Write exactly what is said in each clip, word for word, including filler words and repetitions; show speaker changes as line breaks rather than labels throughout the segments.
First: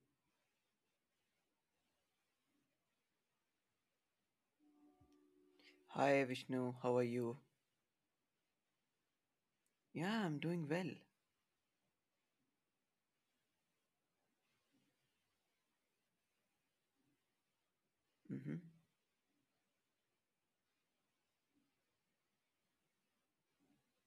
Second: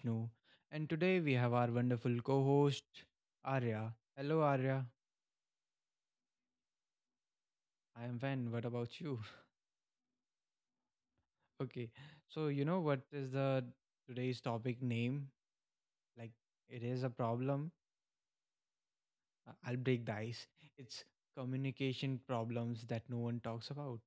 Vishnu. And today we have our wonderful co host, Arya. Hello, Arya.
Hi Vishnu, how are you?
I am fine. What about you?
Yeah, I'm doing well.
okay. So, you know what is the today's topic name? Like, it is a problem.
Mm-hmm.
I- I'll break the ice. It's communication problems that no one talks about.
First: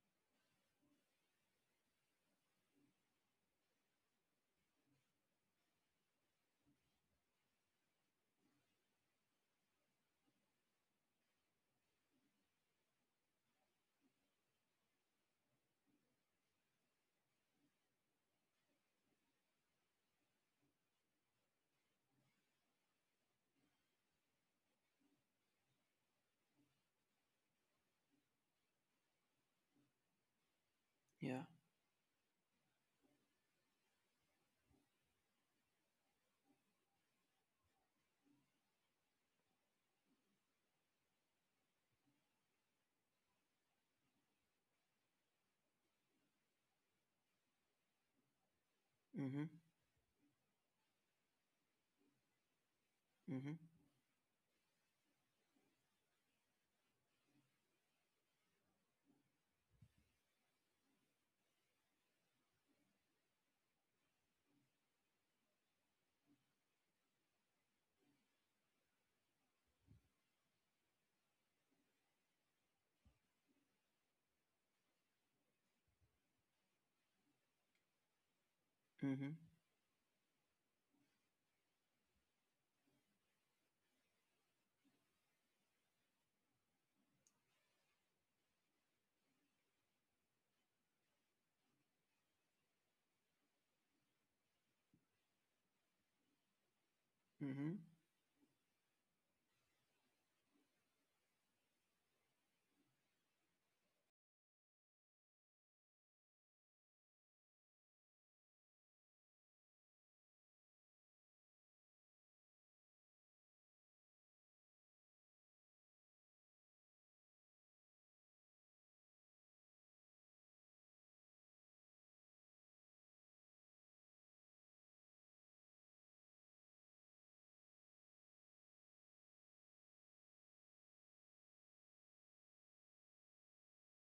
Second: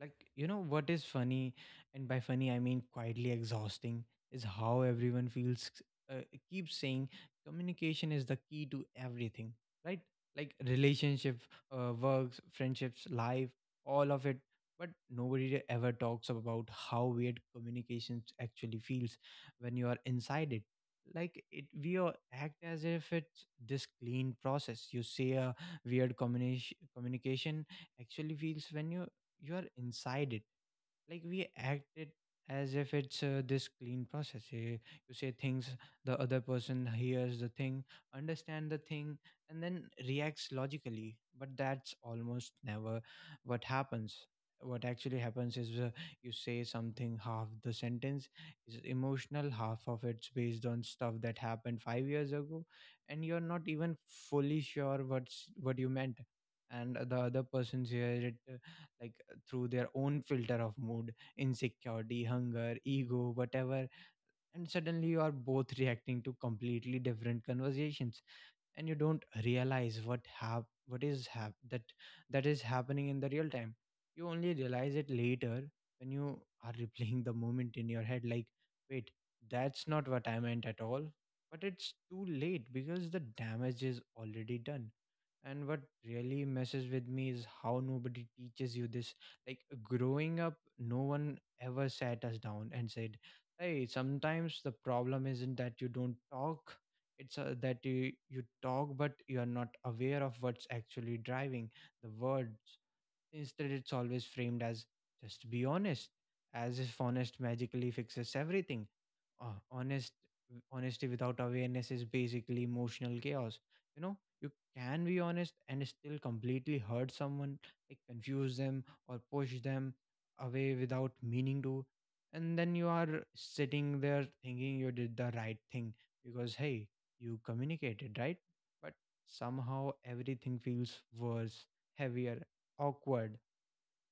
Like, you know what is funny, and by funny I mean quietly exhausting, is how everyone feels uh, keeps saying communication is the key to everything, right? Like relationship, uh, works, friendships, life, all of it. But nobody ever talks about how weird communications actually feels when you are inside it. Like it, we all act as if it's this clean process. You say a weird combination, communication actually feels when you you are inside it, like
Yeah.
we act it as if it's uh, this clean process. You, you say things, the other person hears the thing, understand the thing, and then reacts logically, but that's almost never what happens. What actually happens is, uh, you say something, half the sentence is
Mm-hmm.
emotional, half of it's based on stuff that happened five years ago, and you're
Mm-hmm.
not even fully sure what's what you meant. And uh, the other person's hear it, uh, like, through their own filter of mood, insecurity, hunger, ego, whatever. And suddenly you are both reacting to completely different conversations, and you don't realize what hap- what is hap- that that is happening in the real time. You only realize it later, when you are replaying the moment in your head, like, wait,
Mm-hmm.
that's not what I meant at all. But it's too late because the damage is already done. And what really messes with me is how nobody teaches you this. Like, growing up, no one ever sat us down and said, hey, sometimes the problem isn't that you don't talk, it's uh,
Mm-hmm.
that you, you talk but you are not aware of what's actually driving the words. Instead, it's always framed as, just be honest, as if honest magically fixes everything. uh, honest Honesty without awareness is basically emotional chaos, you know. You can be honest and still completely hurt someone, like confuse them or push them away without meaning to. And then you are sitting there thinking you did the right thing because, hey, you communicated right. But somehow everything feels worse, heavier, awkward.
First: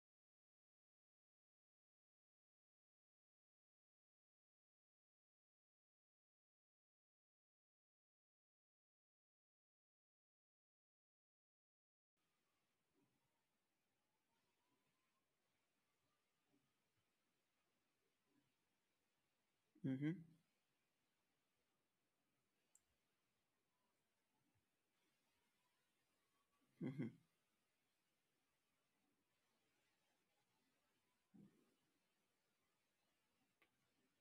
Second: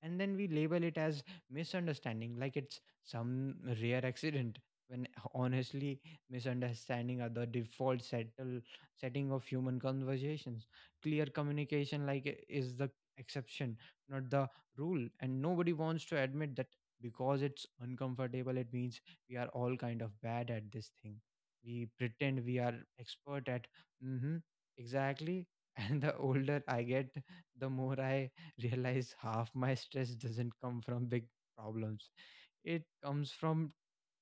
And then we label it as misunderstanding, like it's some rare accident, when, honestly, misunderstanding are the default settle setting of human conversations. Clear communication, like i- is the exception, not the rule. And nobody wants to admit that because it's uncomfortable. It means we are all kind
Mm-hmm.
of bad at this thing. We pretend we are expert at. mm-hmm, exactly. And the older I
Mm-hmm.
get, the more I realize half my stress doesn't come from big problems. It comes from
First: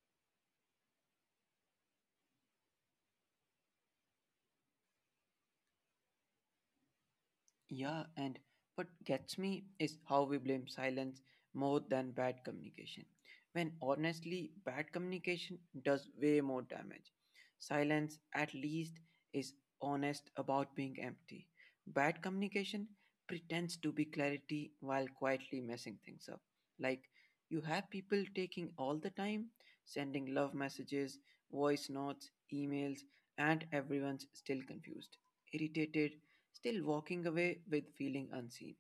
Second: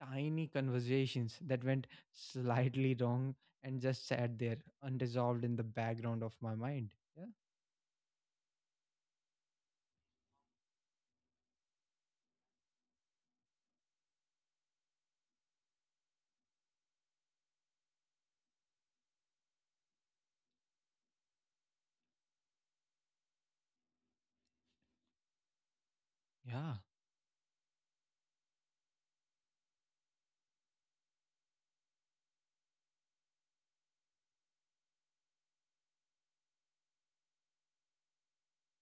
tiny conversations that went slightly wrong and just sat there unresolved in the background of my mind. Yeah.
Yeah, and what gets me is how we blame silence more than bad communication. When honestly, bad communication does way more damage. Silence, at least, is honest about being empty. Bad communication pretends to be clarity while quietly messing things up.
Yeah.
Like, you have people taking all the time, sending love messages, voice notes, emails, and everyone's still confused, irritated, still walking away with feeling unseen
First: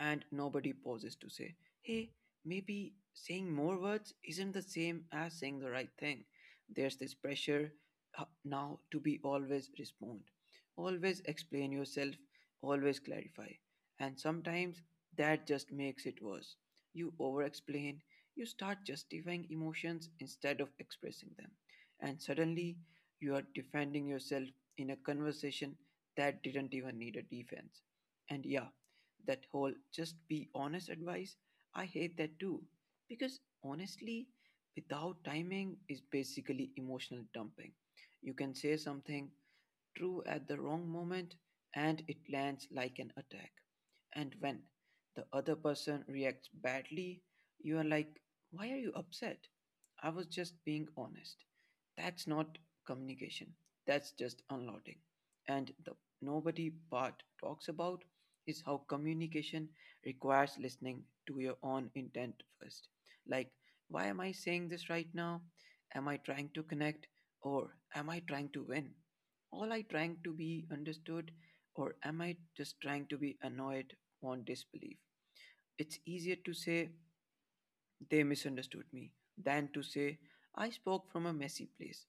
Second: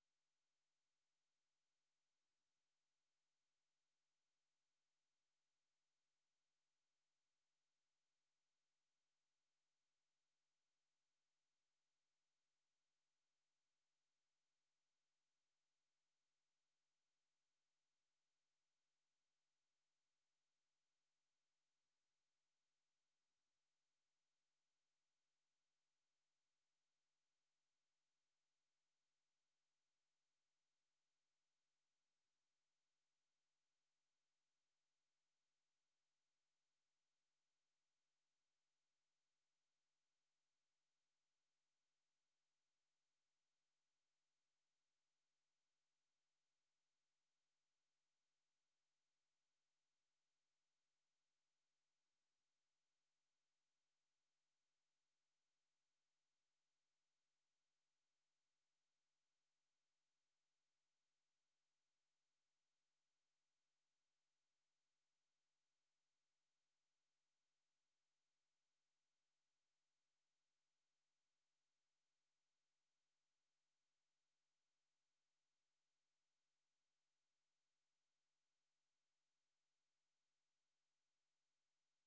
and nobody pauses to say, hey, maybe saying more words isn't the same as saying the right thing. There's this pressure uh, now to be always respond, always explain yourself, always clarify. And sometimes that just makes it worse. You over explain, you start justifying emotions instead of expressing them. And suddenly you are defending yourself in a conversation that didn't even need a defense. And yeah, that whole just be honest advice, I hate that too. Because honestly, without timing is basically emotional dumping. You can say something true at the wrong moment and it lands like an attack. And when the other person reacts badly, you are like, why are you upset? I was just being honest. That's not communication, that's just unloading. And the nobody part talks about is how communication requires listening to your own intent first. Like, why am I saying this right now? Am I trying to connect or am I trying to win? All I trying to be understood, or am I just trying to be annoyed on disbelief? It's easier to say they misunderstood me, than to say I spoke from a messy place.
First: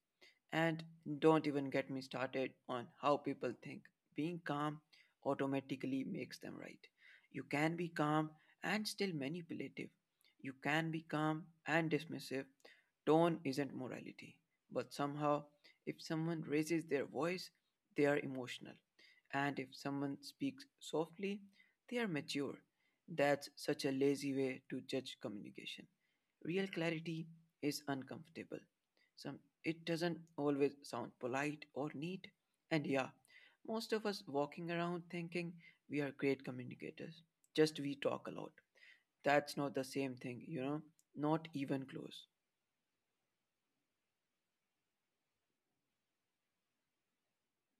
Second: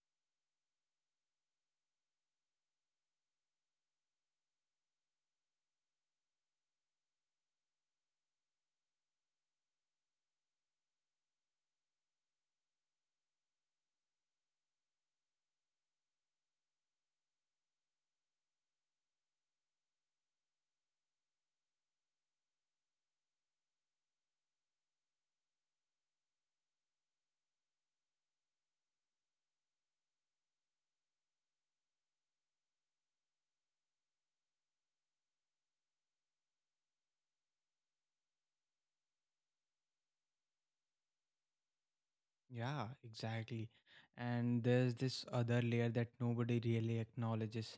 And don't even get me started on how people think being calm automatically makes them right. You can be calm and still manipulative. You can be calm and dismissive. Tone isn't morality. But somehow, if someone raises their voice, they are emotional. And if someone speaks softly, they are mature. That's such a lazy way to judge communication. Real clarity is uncomfortable. Some it doesn't always sound polite or neat. And yeah, most of us walking around thinking we are great communicators. Just we talk a lot. That's not the same thing, you know. Not even close.
Yeah, exactly. And there's this other layer that nobody really acknowledges,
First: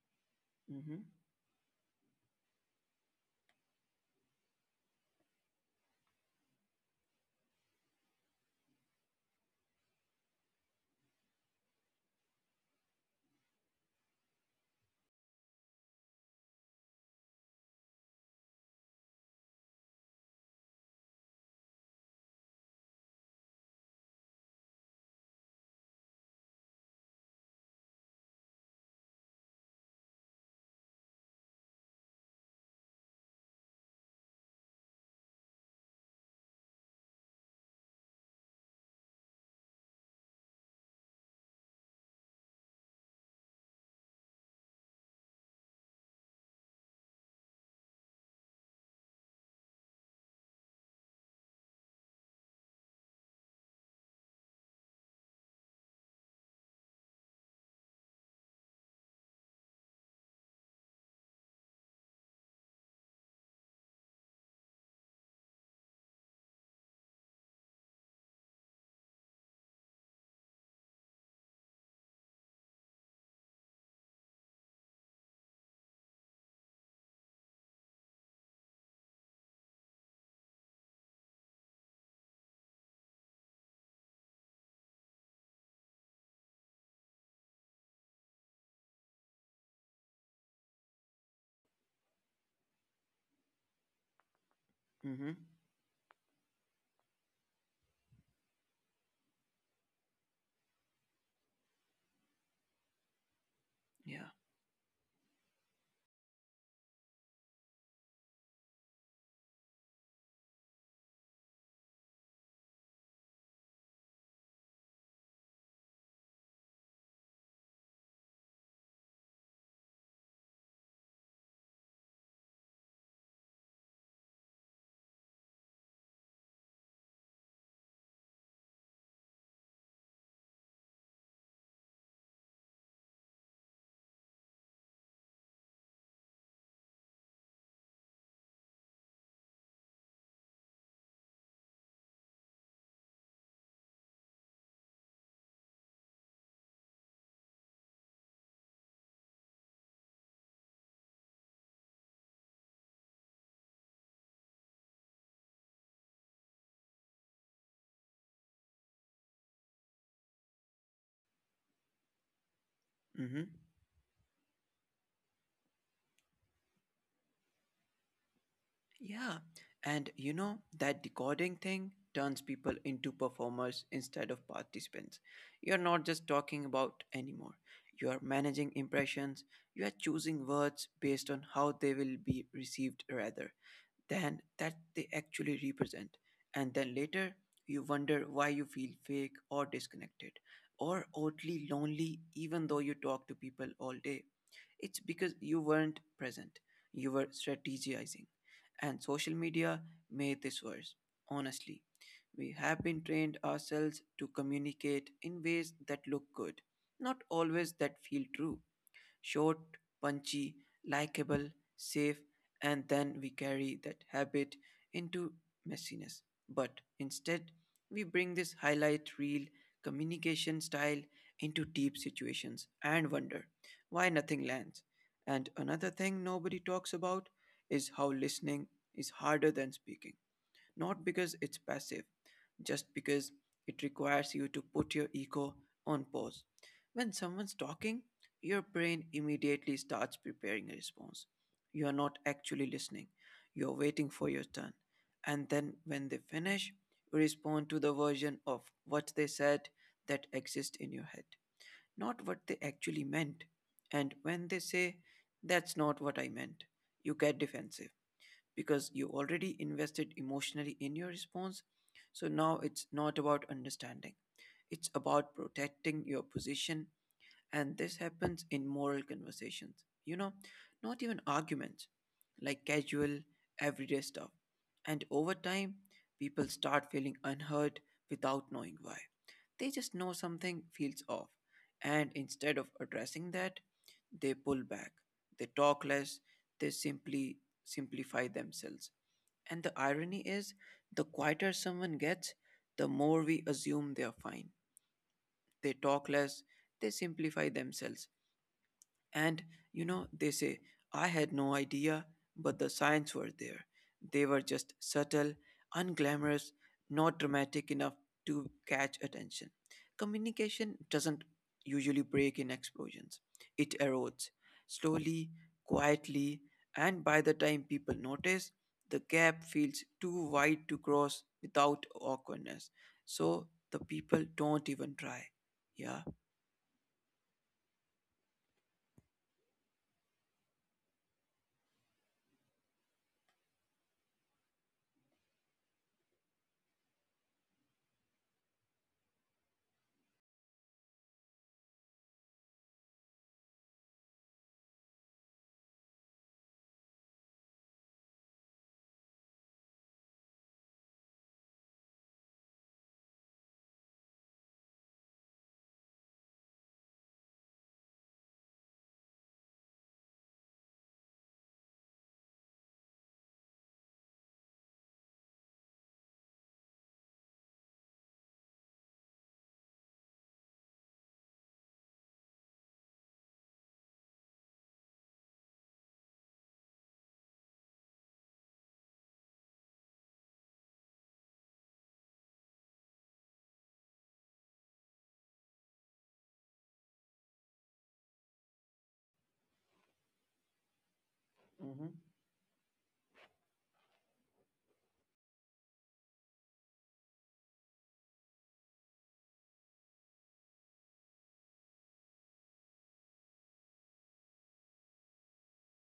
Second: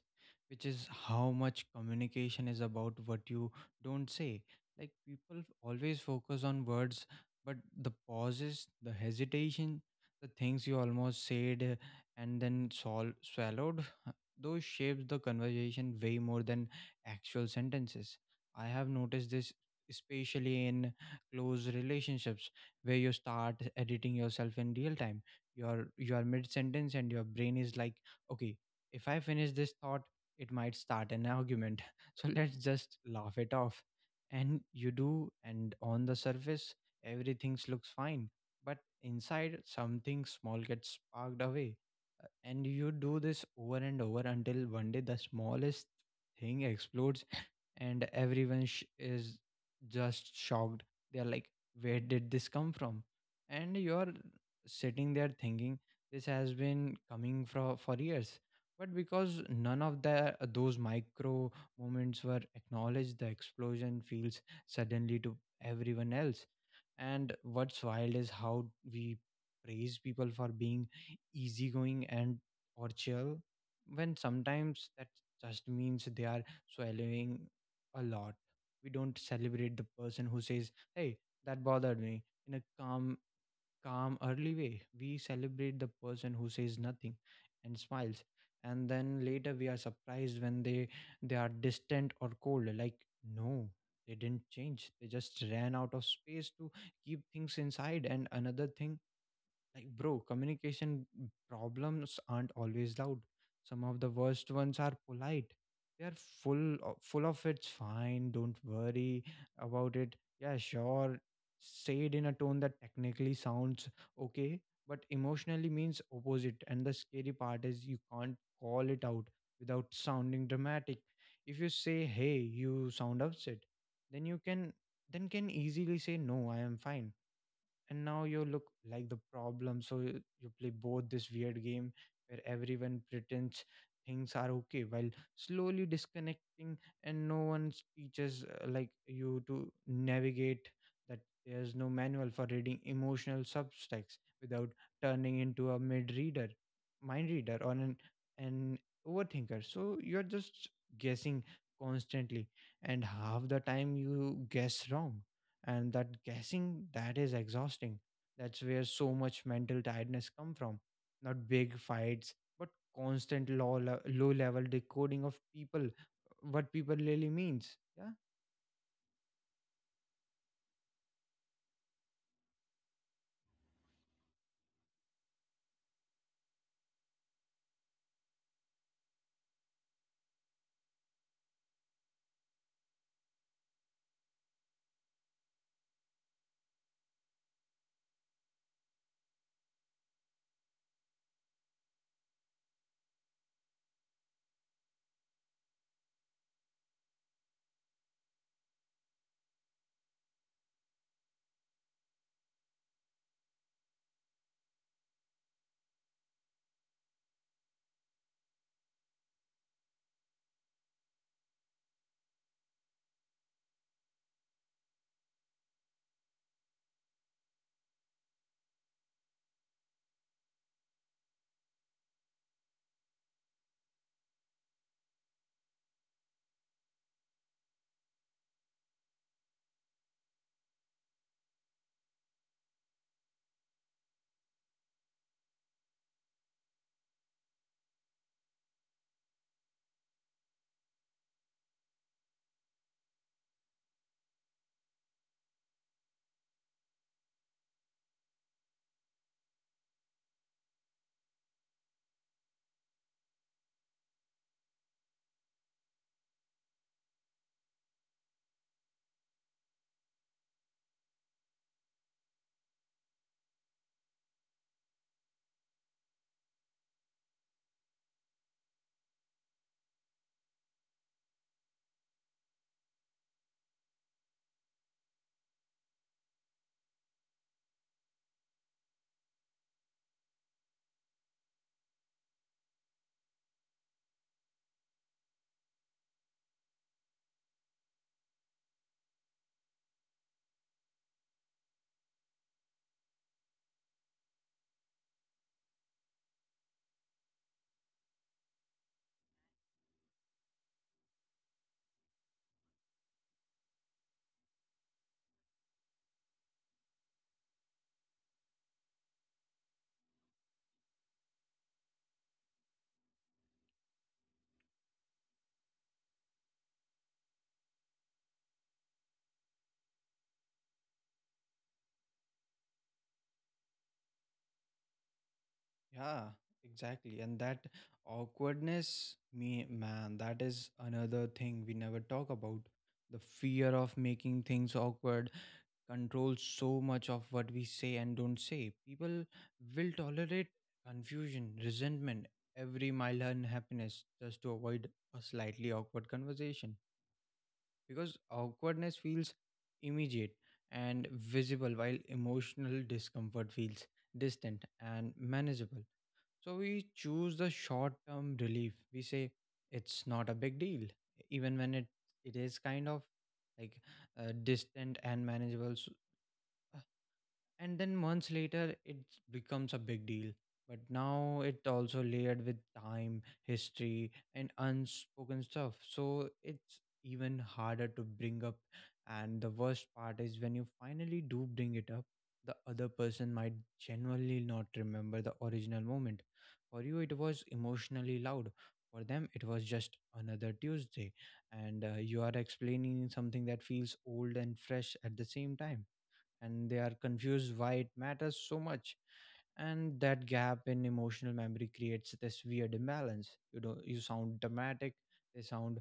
which is
Mm-hmm.
how much communication is about what you don't say. Like, people always focus on words, but the pauses, the hesitation, the things you almost said, uh, and then sol- swallowed, those shapes the conversation way more than actual sentences. I have noticed this especially in close relationships, where you start editing yourself in real time. You're you're mid sentence and your brain is like, okay, if I finish this thought, it might start an argument, so let's just laugh it off. And you do. And on the surface, everything looks fine, but inside something small gets sparked away. Uh, and you do this over and over until one day the smallest thing explodes, and everyone sh- is just shocked. They are like, where did this come from? And you're sitting there thinking, this has been coming for for years. But because none of the those micro moments were acknowledged, the explosion feels suddenly to everyone else. And what's wild is how we praise people for being easygoing and or chill, when sometimes that just means they are swallowing a lot. We don't celebrate the person who says, "Hey, that bothered me," in a calm, calm, early way. We celebrate the person who says nothing and smiles, and then later we are surprised when they they are distant or cold. Like, no, they didn't change. They
Mm-hmm.
just ran out of space to keep things inside. And another thing, like, bro, communication problems aren't always loud. Some of the
Yeah.
worst ones are polite. They are full o- full of it's fine, don't worry about it. Yeah, sure. Say it in a tone that technically sounds okay, but emotionally means opposite. And the scary part is you can't call it out without sounding dramatic. If you say, "Hey, you sound upset," then you can then can easily say, "No, I am fine." And now you look like the problem. So you, you play both this weird game where everyone pretends things are okay while slowly disconnecting, and no one teaches, uh, like, you to navigate that. There's no manual for reading emotional subtext without turning into a mid reader mind reader, or an an overthinker. So you're just guessing constantly, and half the time you guess wrong. And that guessing, that is exhausting. That's where so much mental tiredness come from. Not big fights, but
Mm-hmm.
constant low, le- low level decoding of people, what people really means. Yeah.
Yeah, and you know, that decoding thing turns people into performers instead of participants. You're not just talking about anymore. You are managing impressions, you are choosing words based on how they will be received rather than that they actually represent. And then later, you wonder why you feel fake or disconnected or oddly lonely, even though you talk to people all day. It's because you weren't present, you were strategizing. And social media made this worse, honestly. We have been trained ourselves to communicate in ways that look good, not always that feel true. Short, punchy, likable, safe, and then we carry that habit into messiness. But instead, we bring this highlight reel communication style into deep situations and wonder why nothing lands. And another thing nobody talks about is how listening is harder than speaking. Not because it's passive, just because it requires you to put your ego on pause. When someone's talking, your brain immediately starts preparing a response. You are not actually listening, you're waiting for your turn. And then when they finish, you respond to the version of what they said that exists in your head, not what they actually meant. And when they say, that's not what I meant, you get defensive because you already invested emotionally in your response. So now it's not about understanding, it's about protecting your position. And this happens in moral conversations, you know, not even arguments, like casual, everyday stuff. And over time, people start feeling unheard without knowing why. They just know something feels off, and instead of addressing that, they pull back, they talk less, they simply simplify themselves. And the irony is, the quieter someone gets, the more we assume they are fine. They talk less, they simplify themselves, and you know, they say, I had no idea, but the signs were there. They were just subtle, unglamorous, not dramatic enough to catch attention. Communication doesn't usually break in explosions, it erodes slowly, quietly, and by the time people notice, the gap feels too wide to cross without awkwardness. So the people don't even try. Yeah.
Yeah, exactly. And that awkwardness, me man, that is another thing we never talk about. The fear of making things awkward controls so much of what we say and don't say. People will tolerate confusion, resentment, every mild unhappiness, just to avoid a slightly awkward conversation. Because awkwardness feels immediate and visible, while emotional discomfort feels distant and manageable. So we choose the short term relief. We say it's not a big deal, even when it, it is kind of, like, uh, distant and manageable. So, and then months later, it becomes a big deal, but now it also layered with time history and unspoken stuff, so it's even harder to bring up. And the worst part is when you finally do bring it up, the other person might genuinely not remember the original moment. For you, it was emotionally loud. For them, it was just another Tuesday. And
Mm-hmm.
uh, you are explaining something that feels old and fresh at the same time, and they are confused why it matters so much. And that gap in emotional memory creates this weird imbalance, you know. You sound dramatic, they sound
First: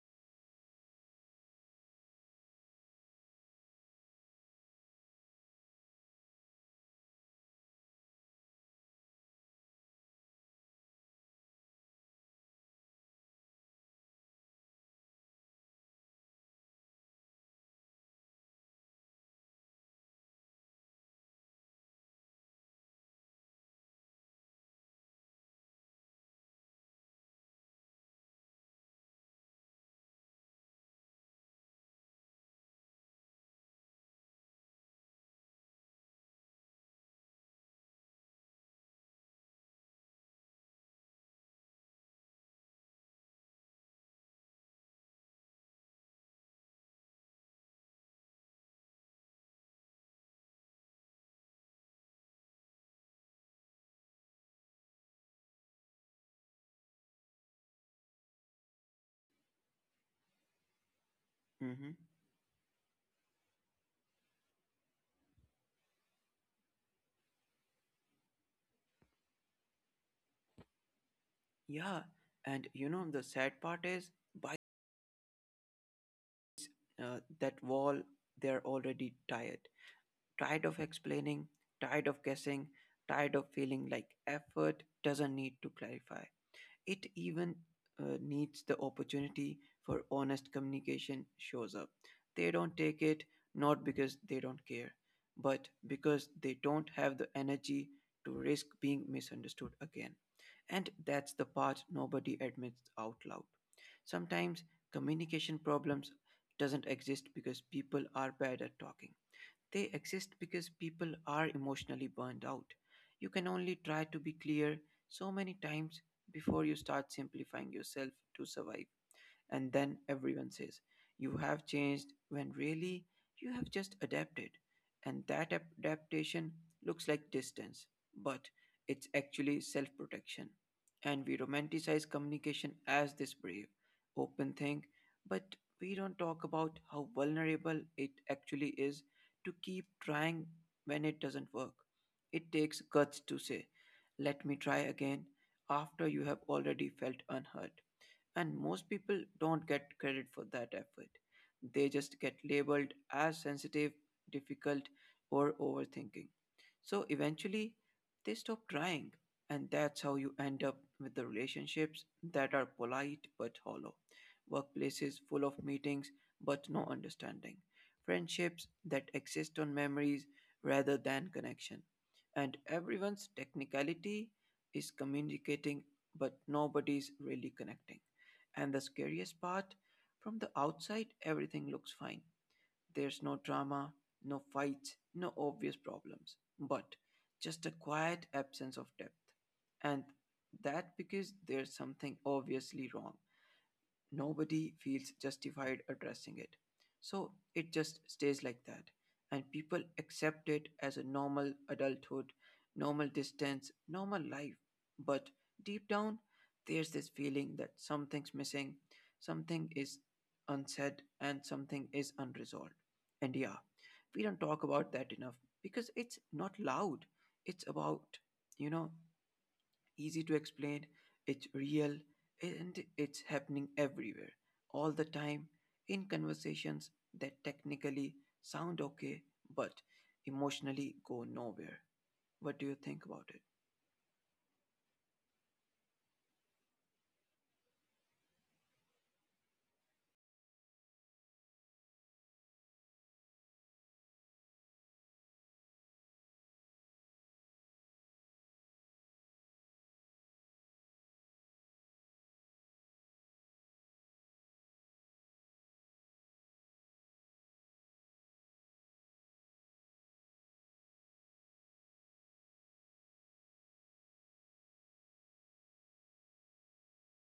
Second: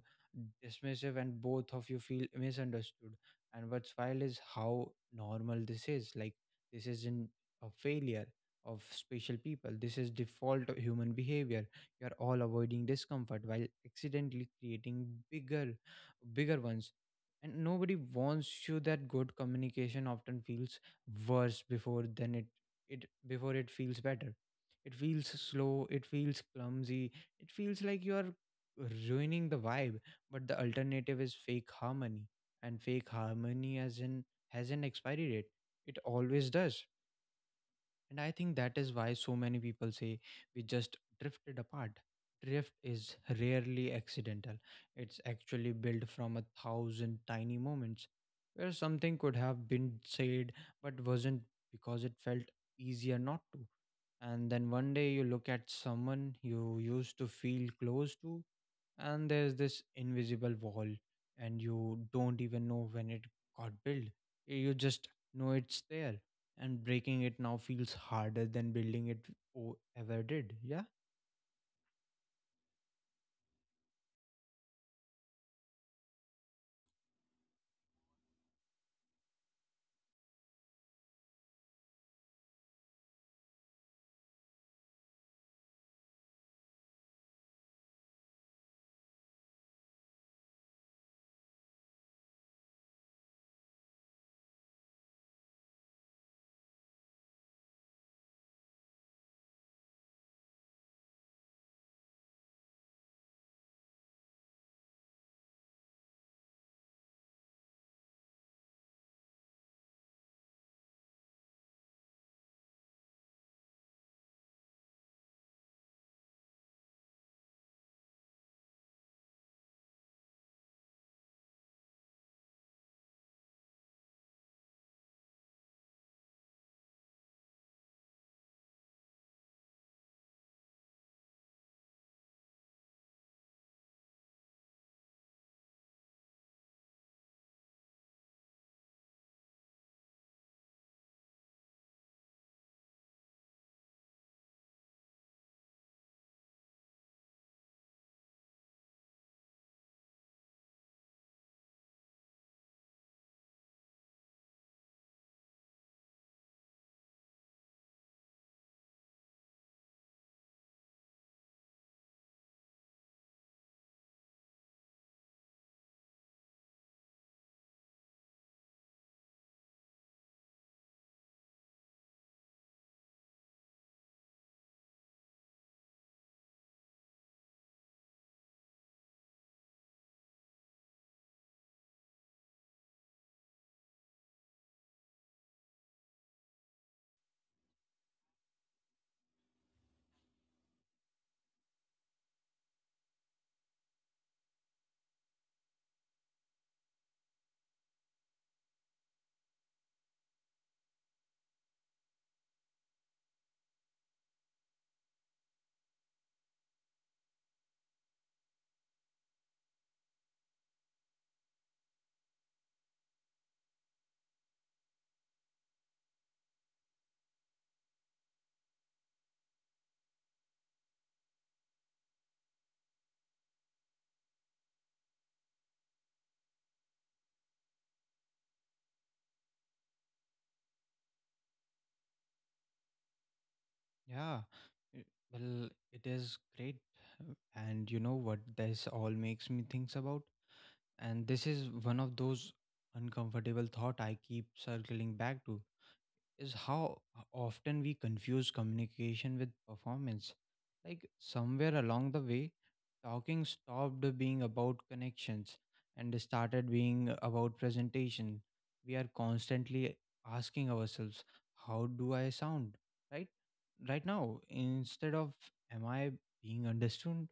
dismissive, and both of you feel misunderstood. And what's wild is how normal this is. Like, this isn't a failure of special people. This is default of human behavior. You're all avoiding discomfort while accidentally creating bigger bigger ones. And nobody wants you that good communication often feels worse before than it it before it feels better. It feels slow, it feels clumsy, it feels like you are ruining the vibe. But the alternative is fake harmony, and fake harmony as in has an expiry date. It always does. And I think that is why so many people say we just drifted apart. Drift is rarely accidental, it's actually built from a thousand tiny moments where something could have been said but wasn't because it felt easier not to. And then one day you look at someone you used to feel close to, and there's this invisible wall, and
Mm-hmm.
you don't even know when it got built. You just know it's there, and breaking it now feels harder than building it o- ever did. Yeah,
Yeah, and you know the sad part is by uh, that wall they're already tired. Tired of explaining, tired of guessing, tired of feeling like effort doesn't need to clarify. It even uh, needs the opportunity for honest communication shows up. They don't take it not because they don't care, but because they don't have the energy to risk being misunderstood again. And that's the part nobody admits out loud. Sometimes communication problems doesn't exist because people are bad at talking, they exist because people are emotionally burned out. You can only try to be clear so many times before you start simplifying yourself to survive. And then everyone says, you have changed, when really you have just adapted. And that ap- adaptation looks like distance, but it's actually self protection. And we romanticize communication as this brave, open thing, but we don't talk about how vulnerable it actually is to keep trying when it doesn't work. It takes guts to say, let me try again, after you have already felt unhurt. And most people don't get credit for that effort. They just get labeled as sensitive, difficult, or overthinking. So eventually, they stop trying. And that's how you end up with the relationships that are polite but hollow, workplaces full of meetings but no understanding, friendships that exist on memories rather than connection. And everyone's technicality is communicating, but nobody's really connecting. And the scariest part, from the outside, everything looks fine. There's no drama, no fights, no obvious problems, but just a quiet absence of depth. And that because there's something obviously wrong nobody feels justified addressing it. So it just stays like that. And people accept it as a normal adulthood, normal distance, normal life. But deep down, there's this feeling that something's missing, something is unsaid, and something is unresolved. And yeah, we don't talk about that enough because it's not loud. It's about, you know, easy to explain, it's real, and it's happening everywhere, all the time, in conversations that technically sound okay but emotionally go nowhere. What do you think about it?
yeah. Uh, Well, it is great. Uh, And you know what this all makes me thinks about? And this is one of those uncomfortable thought I keep circling back to, is how often we confuse communication with performance. Like, somewhere along the way, talking stopped being about connections and started being about presentation. We are constantly asking ourselves, how do I sound? Right? Right now, instead of, am I being understood?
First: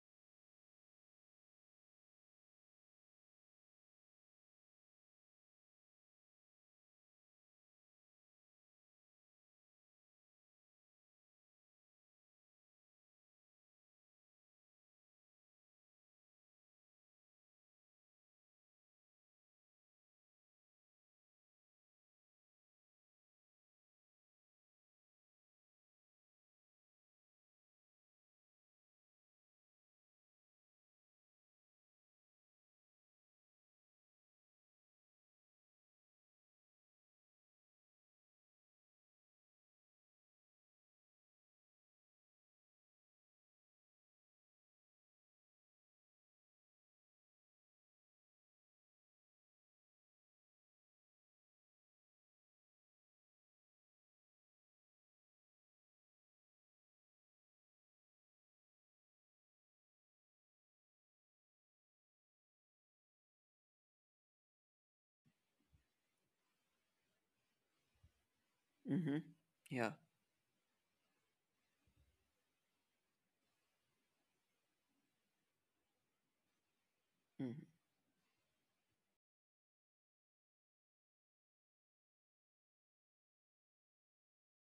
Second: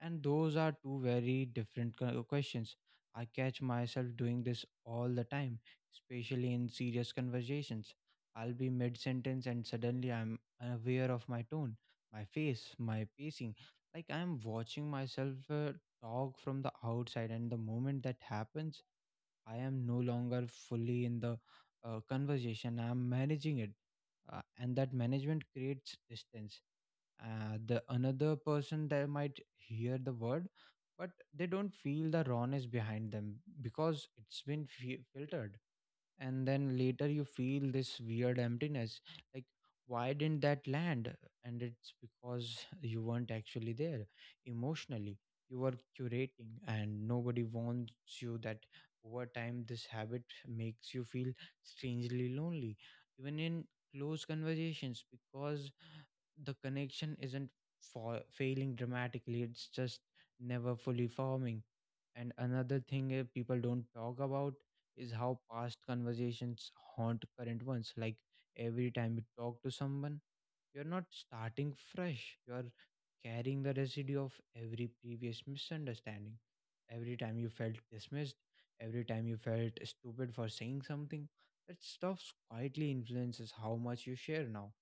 And those are two very different co- questions. I catch myself doing this all the time, especially in serious conversations. I'll be mid sentence and suddenly I'm unaware of my tone, my face, my pacing. Like, I'm watching myself uh, talk from the outside, and the moment that happens, I am no longer fully in the uh, conversation. I'm managing it, uh, and that management creates distance, uh, the another person that might hear the word, but they don't feel the rawness behind them because it's been fi- filtered. And then later you feel this weird emptiness, like, why didn't that land? And it's because you weren't actually there emotionally. You were curating, and nobody warns you that over time this habit makes you feel strangely lonely, even in close conversations, because the connection isn't fa- failing dramatically, it's just never fully forming. And another thing uh, people don't talk about is how past conversations haunt current ones, like every time
Mm-hmm.
you talk to
Yeah.
someone you're not starting fresh. You're carrying the residue of every previous misunderstanding. Every time you
Mm-hmm.
felt dismissed, every time you felt stupid for saying something, that stuff quietly influences how much you share now.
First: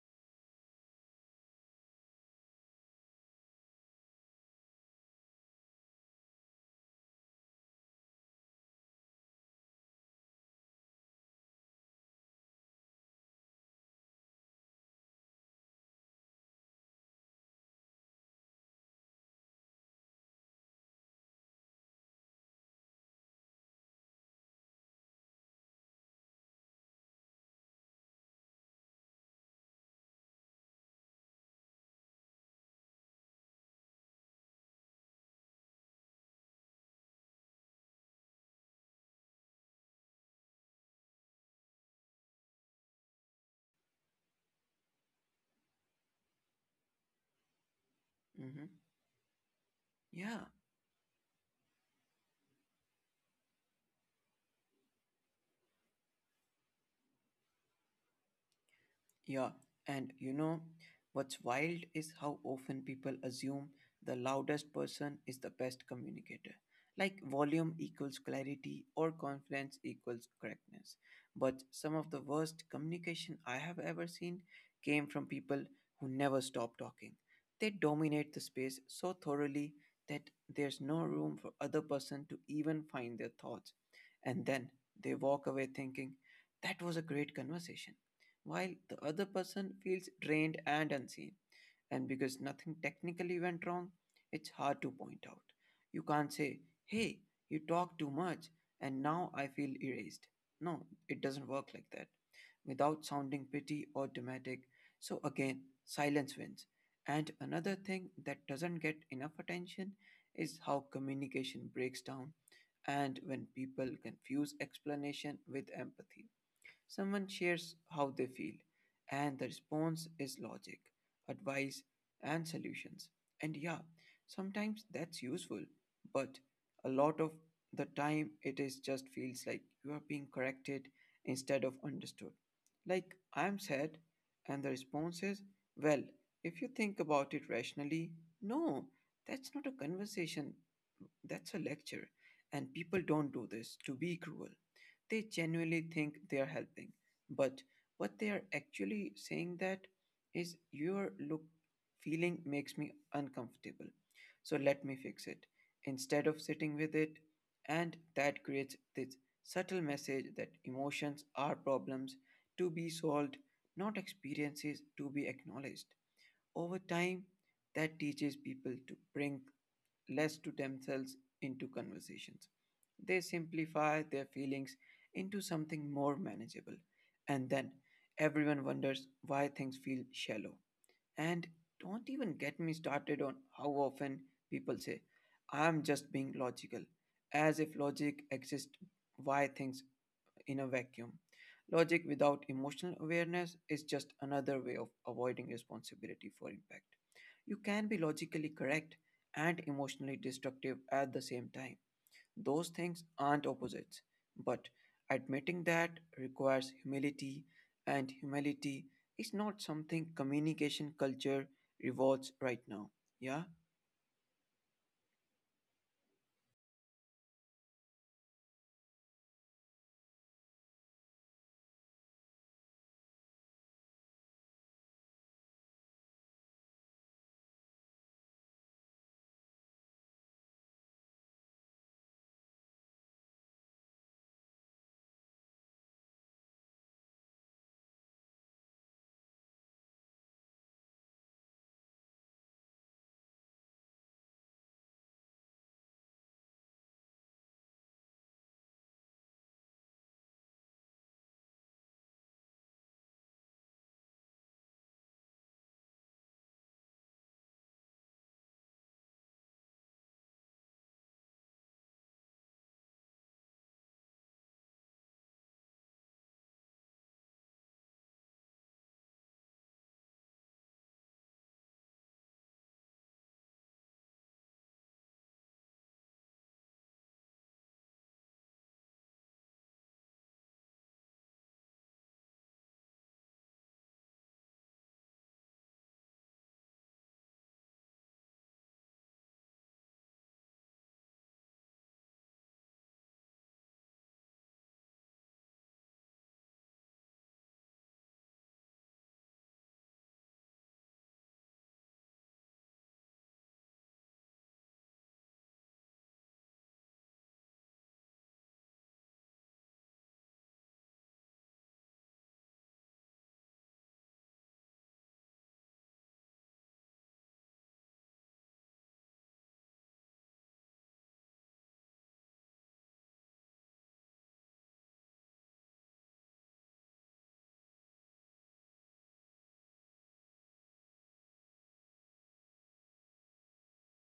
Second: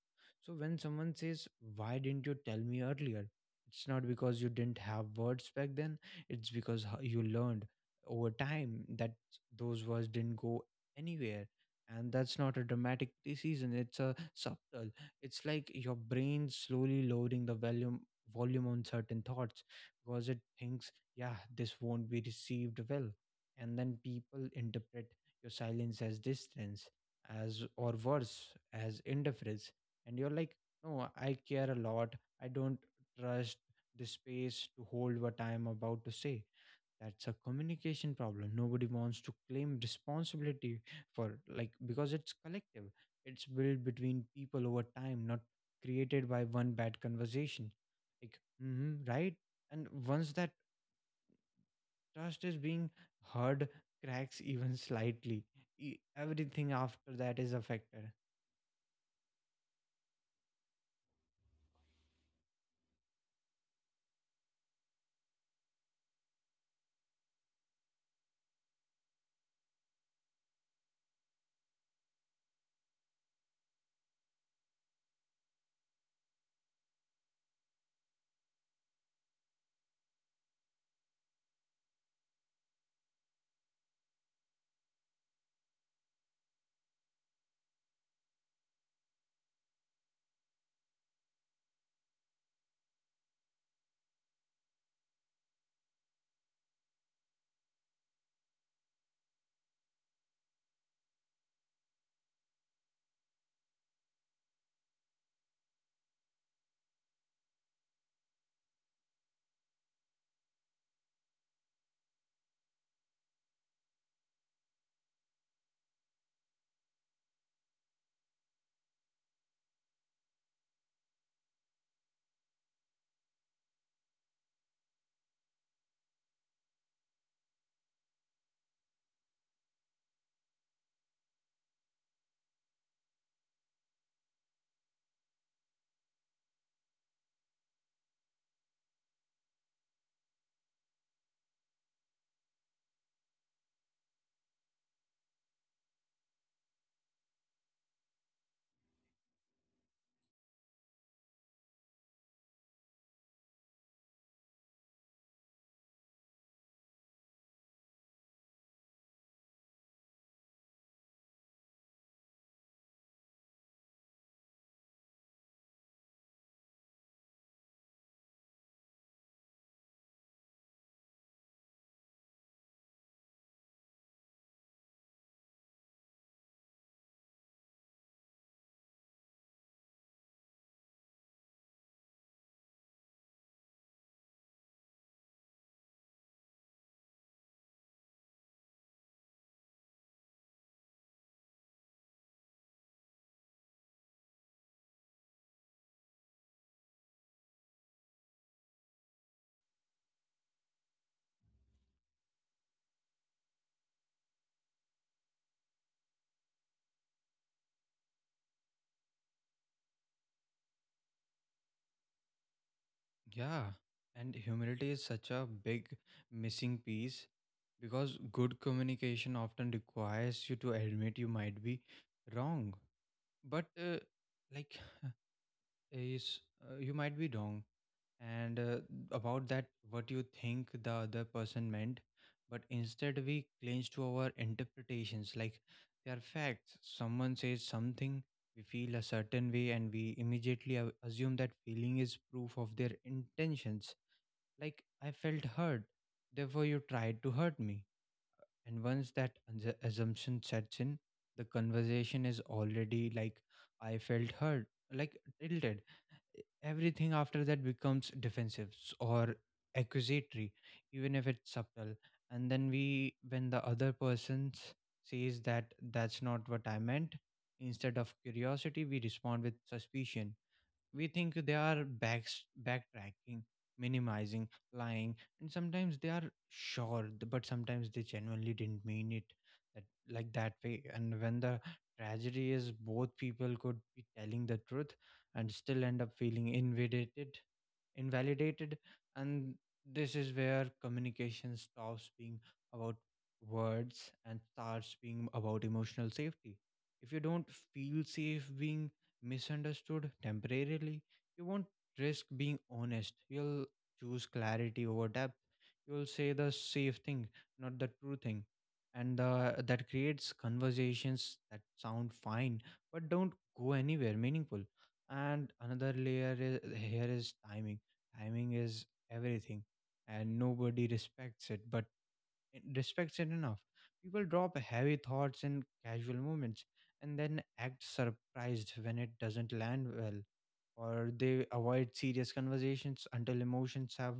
So when someone says, "Why didn't you tell me earlier?" It's not because you didn't have words back then, it's because how you learned over time that those words didn't go anywhere. And that's not a dramatic decision, it's a subtle. It's like your brain slowly lowering the volume volume on certain thoughts because it thinks, yeah, this won't be received well. And then people interpret your silence as distance, as or worse, as indifference. And you're like, no, I care a lot. I don't trust the space to hold what I am about to say. That's a communication problem nobody wants to claim responsibility for, like, because it's collective, it's built between people over time, not created by one bad conversation, like,
Mm-hmm.
mm-hmm, right. And once
Yeah.
that trust is being heard cracks even slightly, e- everything after that is affected.
Yeah, and you know what's wild is how often people assume the loudest person is the best communicator. Like volume equals clarity or confidence equals correctness. But some of the worst communication I have ever seen came from people who never stop talking. They dominate the space so thoroughly that there's no room for other person to even find their thoughts. And then they walk away thinking, that was a great conversation while the other person feels drained and unseen. And because nothing technically went wrong, it's hard to point out. You can't say, hey, you talk too much and now I feel erased. No, it doesn't work like that without sounding petty or dramatic. So again, silence wins. And another thing that doesn't get enough attention is how communication breaks down and when people confuse explanation with empathy. Someone shares how they feel, and the response is logic, advice, and solutions. And yeah, sometimes that's useful, but a lot of the time it is just feels like you are being corrected instead of understood. Like, I'm sad, and the response is, well, if you think about it rationally, no, that's not a conversation, that's a lecture. And people don't do this to be cruel, they genuinely think they are helping, but what they are actually saying that is your look feeling makes me uncomfortable so let me fix it instead of sitting with it. And that creates this subtle message that emotions are problems to be solved, not experiences to be acknowledged. Over time, that teaches people to bring less to themselves into conversations. They simplify their feelings into something more manageable, and then everyone wonders why things feel shallow. And don't even get me started on how often people say, I'm just being logical, as if logic exists why things in a vacuum. Logic without emotional awareness is just another way of avoiding responsibility for impact. You can be logically correct and emotionally destructive at the same time. Those things aren't opposites, but admitting that requires humility, and humility is not something communication culture rewards right now. Yeah?
Yeah, and humility is such a big missing piece because good communication often requires you to admit you might be wrong. But uh, like is uh, you might be wrong and uh, about that what you think the other person meant, but instead we cling to our interpretations like they are facts. Someone says something, we feel a certain way, and we immediately a- assume that feeling is proof of their intentions, like, I felt hurt, therefore you tried to hurt me. And once that assu- assumption sets in, the conversation is already, like, I felt hurt, like, tilted. E- Everything after that becomes defensive s- or accusatory, even if it's subtle. And then we, when the other person s- says that that's not what I meant, instead of curiosity, we respond with suspicion. We think they are back backtracking, minimizing, lying. And sometimes they are, sure, th- but sometimes they genuinely didn't mean it that, like, that way. And when the tragedy is both people could be telling the truth and still end up feeling invalidated invalidated. And this is where communication stops being about words and starts being about emotional safety. If you don't feel safe being misunderstood temporarily, you won't risk being honest. You'll choose clarity over depth. You'll say the safe thing, not the true thing. And uh, that creates conversations that sound fine but don't go anywhere meaningful. And another layer is, here is timing. Timing is everything, and nobody respects it. But respects it enough. People drop heavy thoughts in casual moments and then act surprised when it doesn't land well, or they avoid serious conversations until emotions have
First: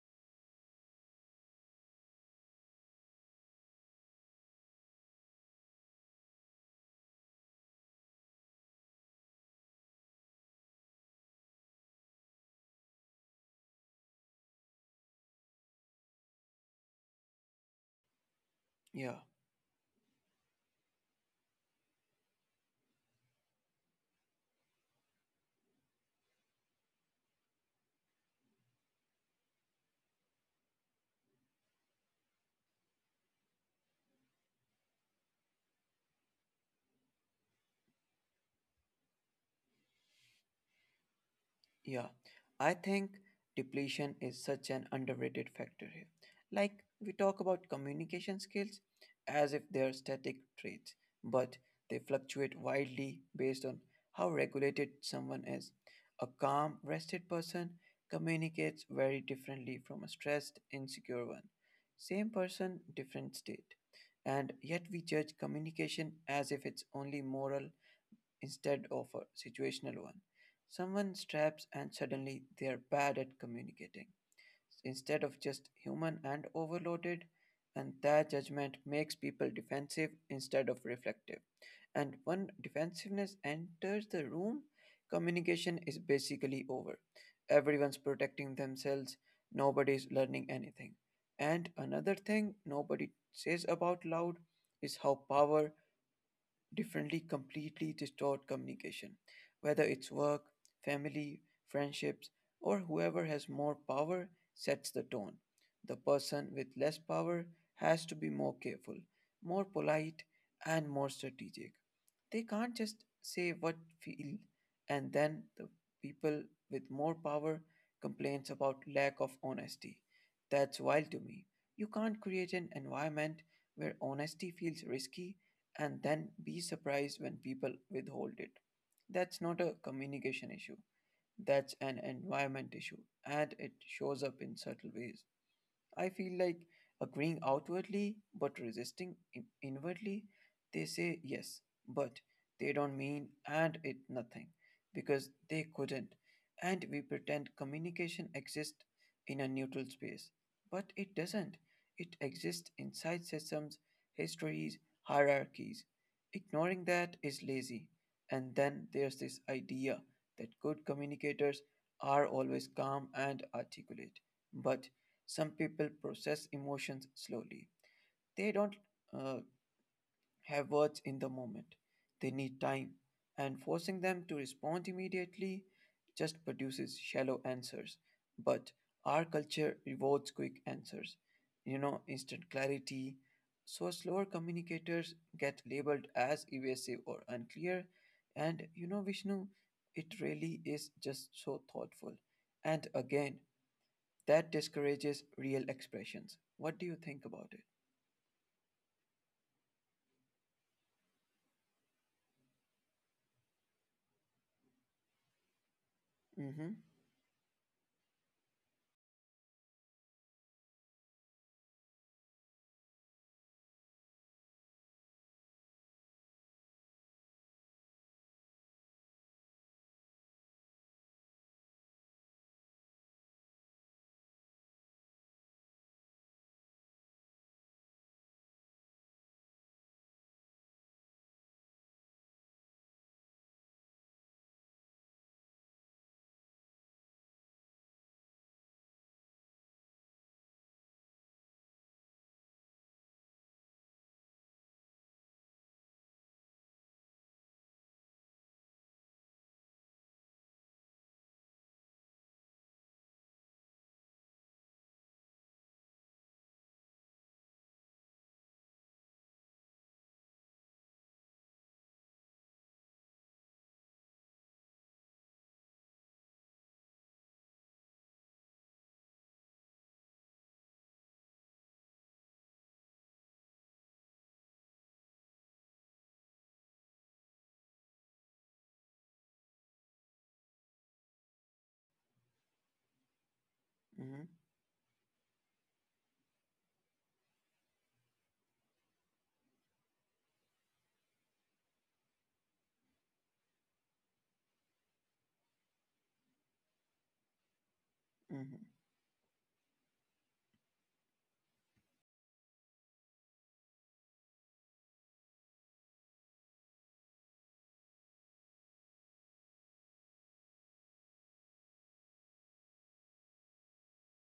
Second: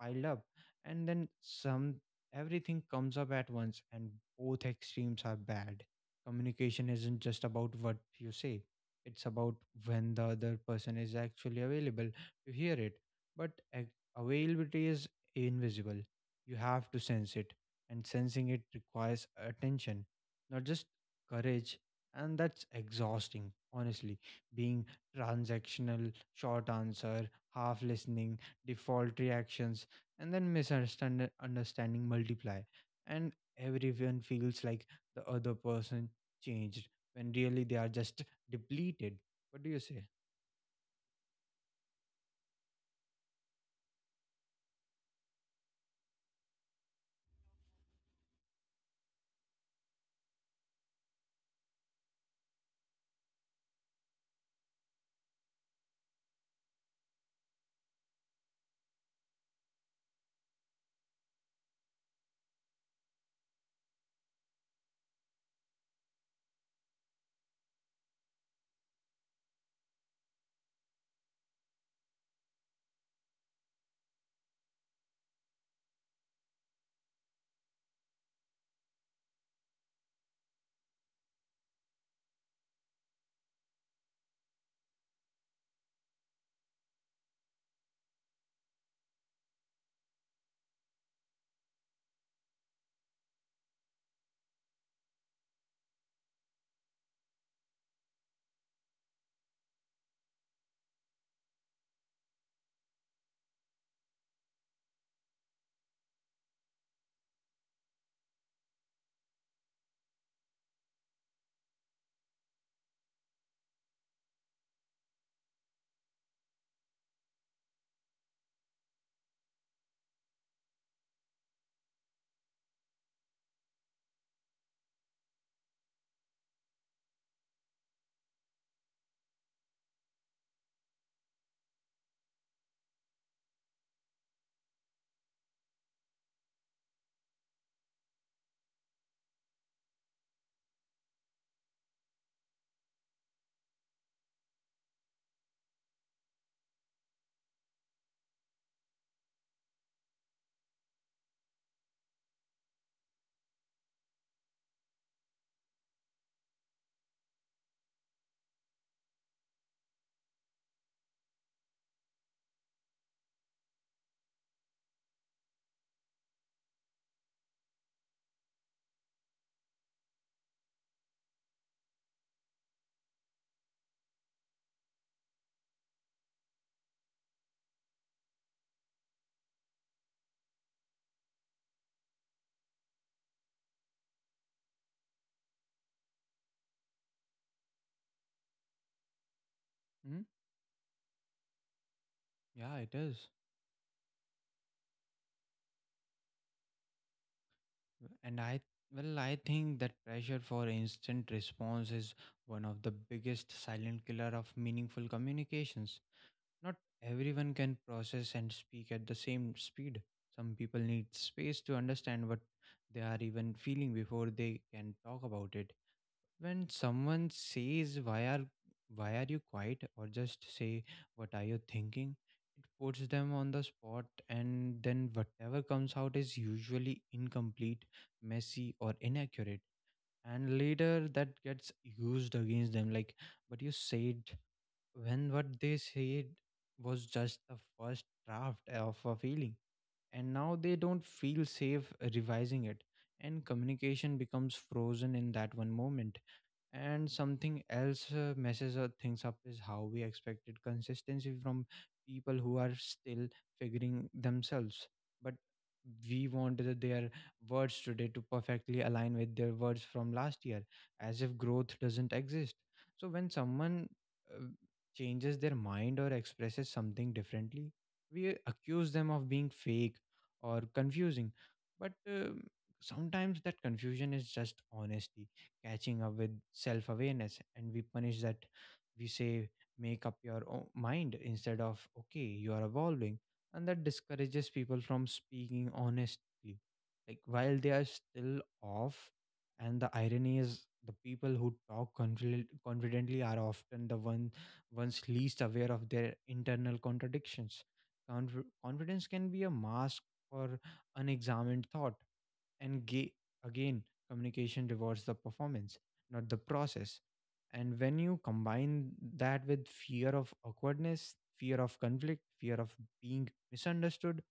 piled up, and then some everything comes up at once, and both extremes are bad. Communication isn't just about what you say. It's about when the other person is actually available to hear it. But a- availability is invisible, you have to sense it, and sensing it
Yeah.
requires attention, not just courage. And that's exhausting, honestly. Being transactional, short answer, half listening, default reactions, and then misunderstanding understanding multiply. And everyone feels like the other person changed when really they are just depleted. What do you say?
Yeah, I think depletion is such an underrated factor here. Like, we talk about communication skills as if they're static traits, but they fluctuate wildly based on how regulated someone is. A calm, rested person communicates very differently from a stressed, insecure one. Same person, different state. And yet, we judge communication as if it's only moral instead of a situational one. Someone straps and suddenly they are bad at communicating instead of just human and overloaded, and that judgment makes people defensive instead of reflective. And when defensiveness enters the room, communication is basically over. Everyone's protecting themselves, nobody's learning anything. And another thing nobody says about loud is how power differently completely distort communication, whether it's work, family, friendships, or whoever has more power sets the tone. The person with less power has to be more careful, more polite, and more strategic. They can't just say what feel and then the people with more power complains about lack of honesty. That's wild to me. You can't create an environment where honesty feels risky and then be surprised when people withhold it. That's not a communication issue, that's an environment issue, and it shows up in subtle ways. I feel like agreeing outwardly but resisting in- inwardly. They say yes, but they don't mean and it nothing because they couldn't. And we pretend communication exists in a neutral space, but it doesn't. It exists inside systems, histories, hierarchies. Ignoring that is lazy. And then there's this idea that good communicators are always calm and articulate. But some people process emotions slowly. They don't uh, have words in the moment. They need time, and forcing them to respond immediately just produces shallow answers. But our culture rewards quick answers, you know, instant clarity. So, slower communicators get labeled as evasive or unclear. And you know, Vishnu, it
Hmm?
really is just so thoughtful.
Yeah,
And
it is.
again, that discourages real expressions. What do you think about it?
And I, well, I think that pressure for instant response is one of the biggest silent killer of meaningful communications.
Mm-hmm.
Not everyone can process and speak at the same speed. Some people need space to understand what they are even feeling before they can talk about it. When someone says, why are why are you quiet, or just say, what are you thinking, it puts them on the spot, and then whatever comes out is usually incomplete, messy, or inaccurate. And later that gets used against them, like, but you said, when what they said was just the first draft of a feeling, and now they don't feel safe revising it, and communication becomes frozen in that one moment. And something else uh, messes uh, things up is how we expected consistency from people who are still figuring themselves. But we want the- their words today to perfectly align with their words from last year, as if growth doesn't exist. So when someone uh, changes their mind or expresses something differently, we accuse them of being fake or confusing. But um sometimes that confusion is just honesty catching up with self awareness, and we punish that. We say, make up your own mind, instead of, okay, you are evolving. And that
Mm-hmm.
discourages people from speaking honestly like while they are still off. And the irony is the people who talk confident, confidently are often the one ones least aware of their internal contradictions. Conf-
Mm-hmm.
confidence can be a mask for unexamined thought. And ga- again, communication rewards the performance, not the process. And when you combine that with fear of awkwardness, fear of conflict, fear of being misunderstood,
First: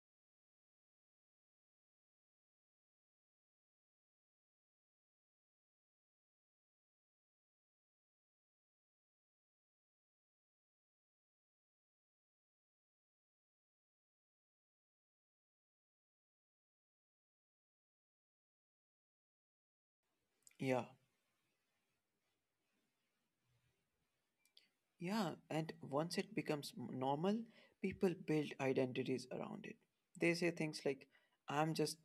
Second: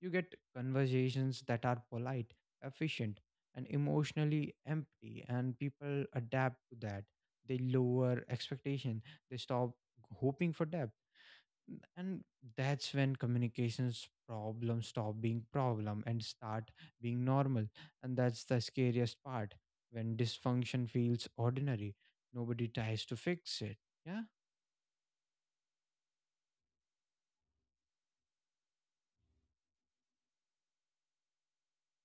you get conversations that are polite, efficient, and emotionally empty. And people adapt to that. They lower expectation. They stop hoping for depth. And that's when communications problems stop being problem and start being normal. And that's the scariest part, when
Yeah.
dysfunction feels ordinary nobody tries to fix it. Yeah.
Yeah. And once it becomes m- normal, people build identities around it. They say things like, I'm just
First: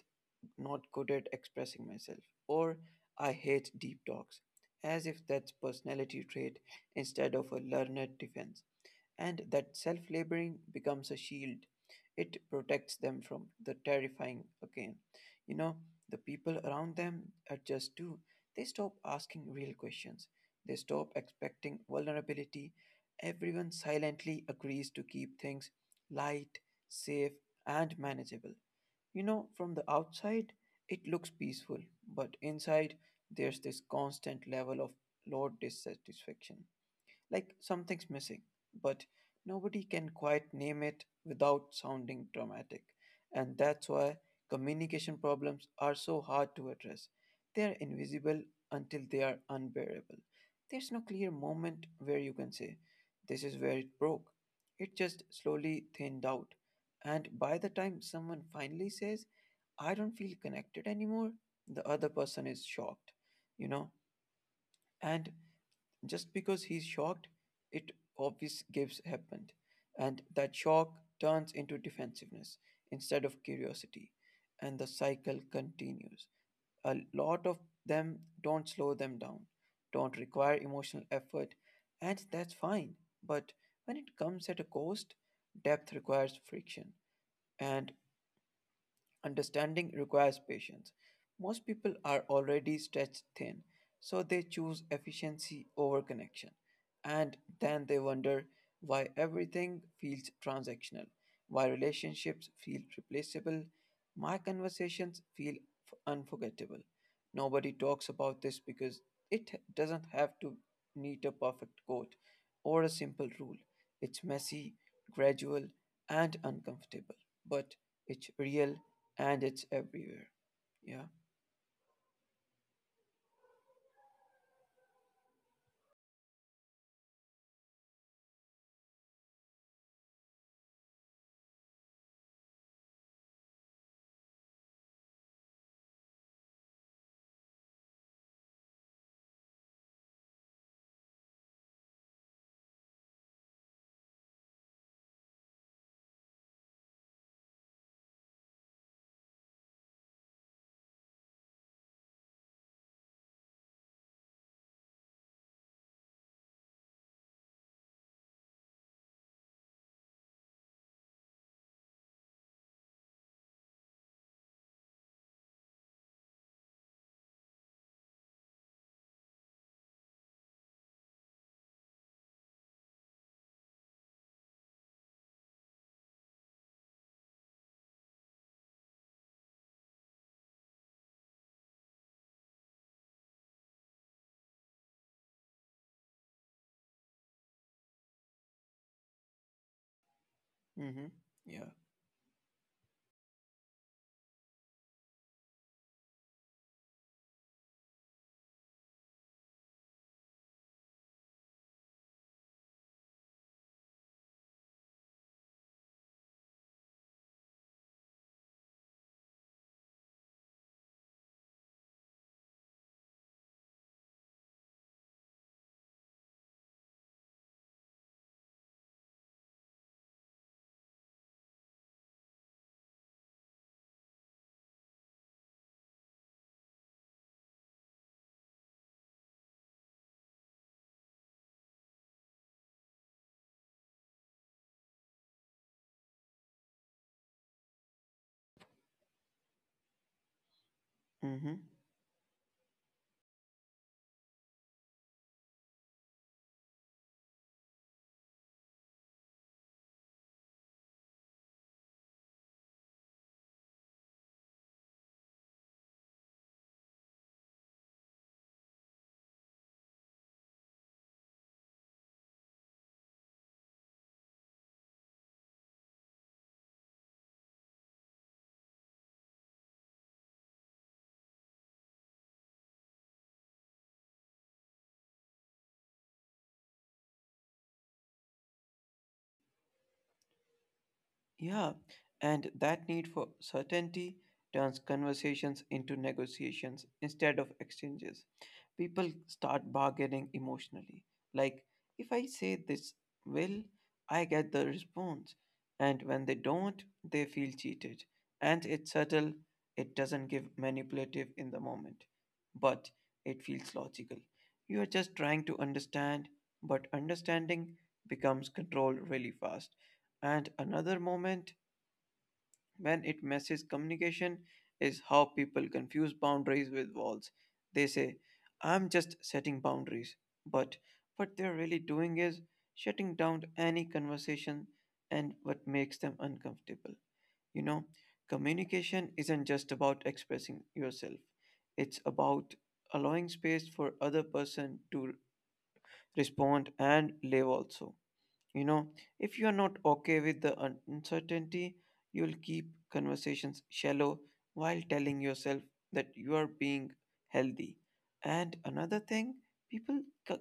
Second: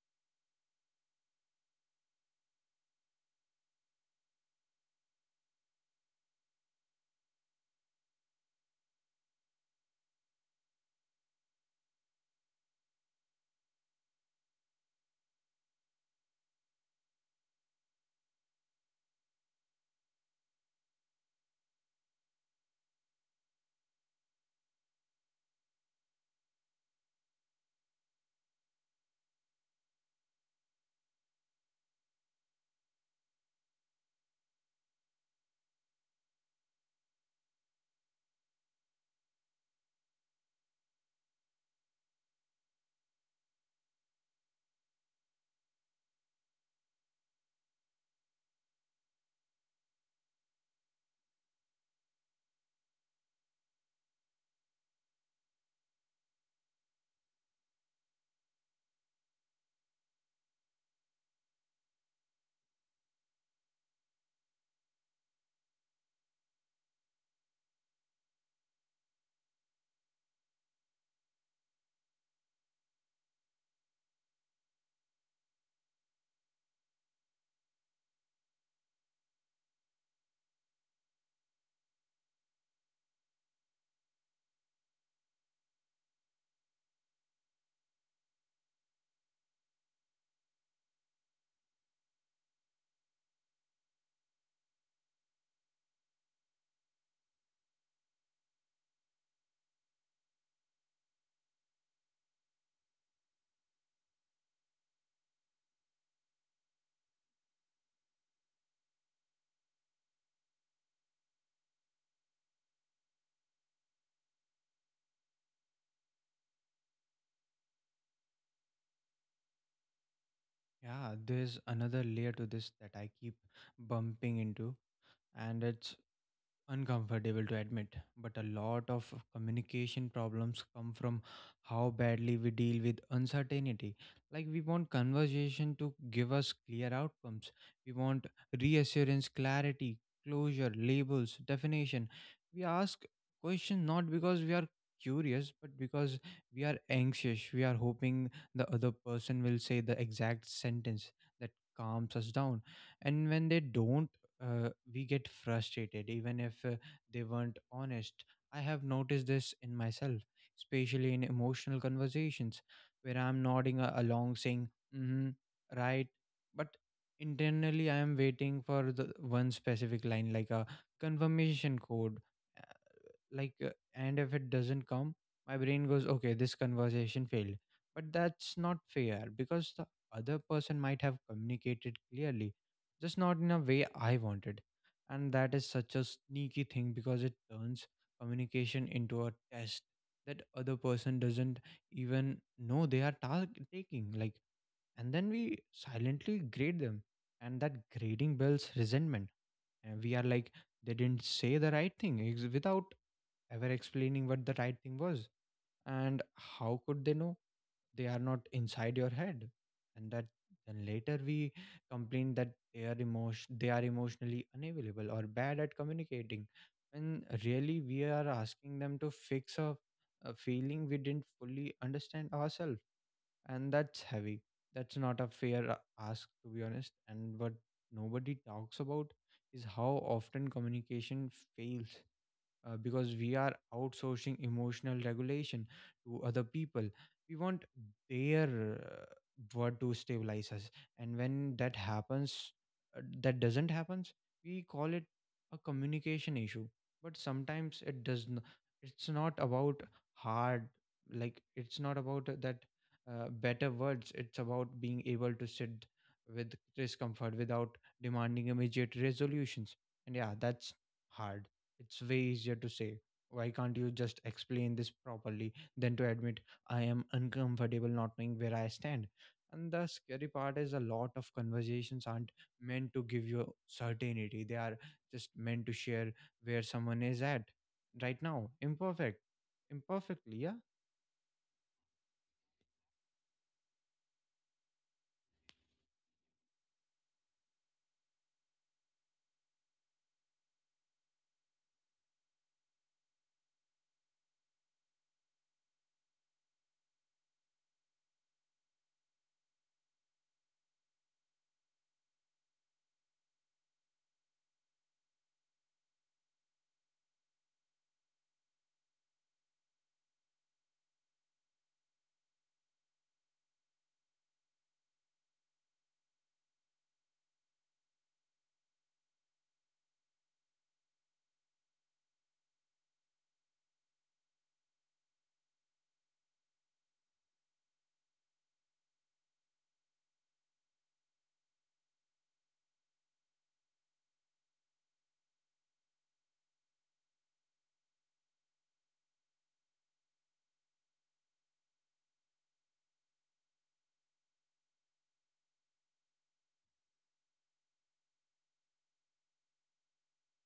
not good at expressing myself, or I hate deep talks, as if that's personality trait instead of a learned defense. And that self laboring becomes a shield. It protects them from the terrifying again. You know, the people around them adjust too. They stop asking real questions, they stop expecting vulnerability. Everyone silently agrees to keep things light, safe, and manageable. You know, from the outside, it looks peaceful, but inside, there's this constant level of low dissatisfaction like something's missing, but nobody can quite name it without sounding dramatic. And that's why communication problems are so hard to address. They are invisible until they are unbearable. There's no clear moment where you can say, this is where it broke. It just slowly thinned out. And by the time someone finally says, I don't feel connected anymore, the other person is shocked, you know? And just because he's shocked, it obvious gives happened, and that shock turns into defensiveness instead of curiosity, and the cycle continues. A lot of them don't slow them down, don't require emotional effort, and that's fine. But when it comes at a cost, depth requires friction, and understanding requires patience. Most people are already stretched thin, so they choose efficiency over connection. And then they wonder why everything feels transactional, why relationships feel replaceable, my conversations feel f- unforgettable. Nobody talks about this because it doesn't have to need a perfect code or a simple rule. It's messy, gradual, and uncomfortable, but it's real and it's everywhere. Yeah.
Yeah, there's another layer to this that I keep bumping into, and it's uncomfortable to admit, but a lot of communication problems come from how badly we deal with uncertainty. Like, we want conversation to give us clear outcomes, we want reassurance, clarity, closure, labels, definition. We ask questions not because we are curious but because we are anxious. We are hoping the other person will say the exact sentence that calms us down, and when they don't, uh, we get frustrated even if uh, they weren't honest. I have noticed this in myself, especially in emotional conversations where I'm nodding a- along saying, mm-hmm, right, but internally I am waiting for the one specific line like a confirmation code, like uh, and if it doesn't come my brain goes, okay, this conversation failed. But that's not fair because the other person might have communicated clearly, just not in a way I wanted. And that is such a sneaky thing because it turns communication into a test that other
Mm-hmm.
person doesn't
Yeah.
even know they are ta- taking, like, and then we silently grade them, and that grading builds resentment, and we are like, they didn't say the right thing, ex- without ever explaining what the right thing was. And how could they know? They are not inside your head. And that then later we complain that they are emotion they are emotionally unavailable or bad at communicating, when really we are asking them to fix a, a feeling we didn't fully understand ourselves. And that's heavy. That's not a fair uh, ask, to be honest. And what nobody talks about is how often communication fails uh, because we are outsourcing emotional regulation to other people. We want their uh, word to stabilize us, and
Mm-hmm.
when that happens, uh, that doesn't happens. We call it a communication issue, but sometimes it does. Not it's not about hard, like, it's not about that uh, better words. It's about being able to sit with discomfort without demanding immediate resolutions. And yeah, that's hard. It's way easier to say, why can't you just explain this properly, than to admit I am uncomfortable not knowing where I stand. And the scary part is a lot of conversations aren't meant to give you certainty. They are just meant to share where someone is at right now. Imperfect. Imperfectly, yeah?
Yeah, and that need for certainty turns conversations into negotiations instead of exchanges. People start bargaining emotionally. Like, if I say this will, I get the response. And when they don't, they feel cheated. And it's subtle, it doesn't give manipulative in the moment, but it feels logical. You are just trying to understand, but understanding becomes control really fast. And another moment when it messes communication is how people confuse boundaries with walls. They say, I'm just setting boundaries, but what they're really doing is shutting down any conversation and what makes them uncomfortable. You know, communication isn't just about expressing yourself, it's about allowing space for other person to respond and live also, you know, if you are not okay with the un- uncertainty, you will keep conversations shallow while telling yourself that you are being healthy. And another thing, people c-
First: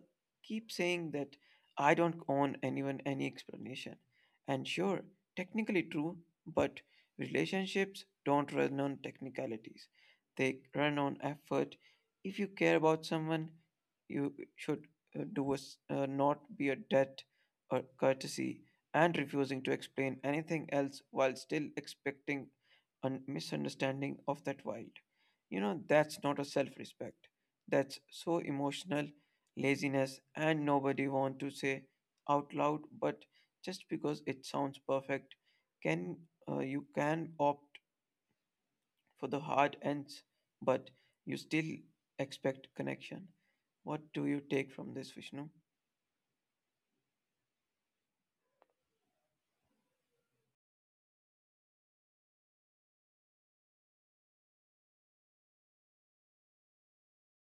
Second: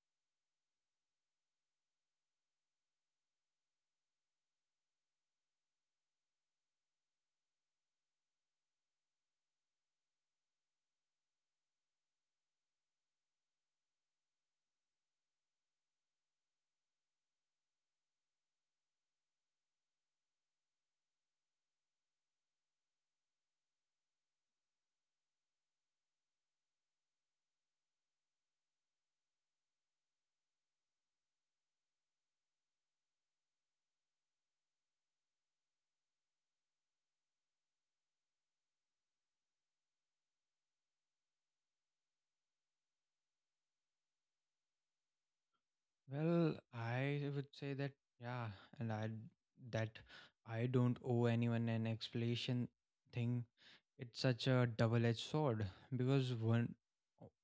keep saying that I don't own anyone any explanation. And sure, technically true, but relationships don't run on technicalities. They run on effort. If you care about someone, you should uh, do a, s- uh, not be a debt or courtesy and refusing to explain anything else while still expecting a misunderstanding of that wild. You know, that's not a self respect. That's so emotional laziness, and nobody want to say out loud, but just because it sounds perfect, can uh, you can opt for the hard ends, but you still expect connection. What do you take from this, Vishnu?
Well, I would say that, yeah. And I, that I don't owe anyone an explanation thing, it's such a double-edged sword, because one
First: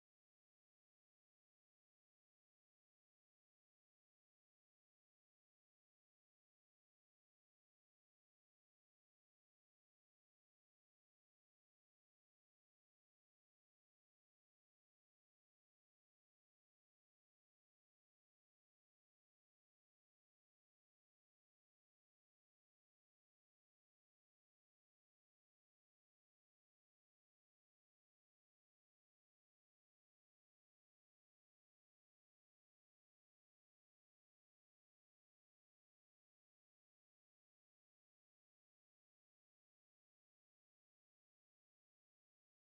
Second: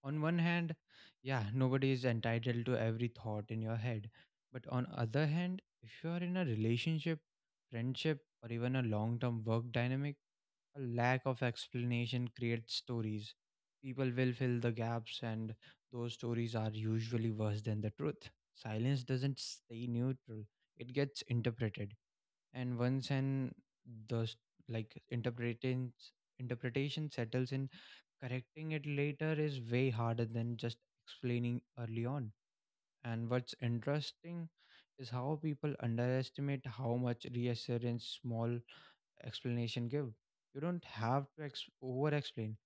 on one hand, yeah, nobody is entitled to every thought in your head, but on other hand, if you are in a relationship, friendship, or even a long-term work dynamic, a lack of explanation creates stories. People will fill the gaps, and those stories are usually worse than the truth. Silence doesn't stay neutral, it gets interpreted, and once and the s- like interpretation interpretation settles in, correcting it later is way harder than just explaining early on. And what's interesting is how people underestimate how much reassurance small explanation give. You don't have to ex- over explain,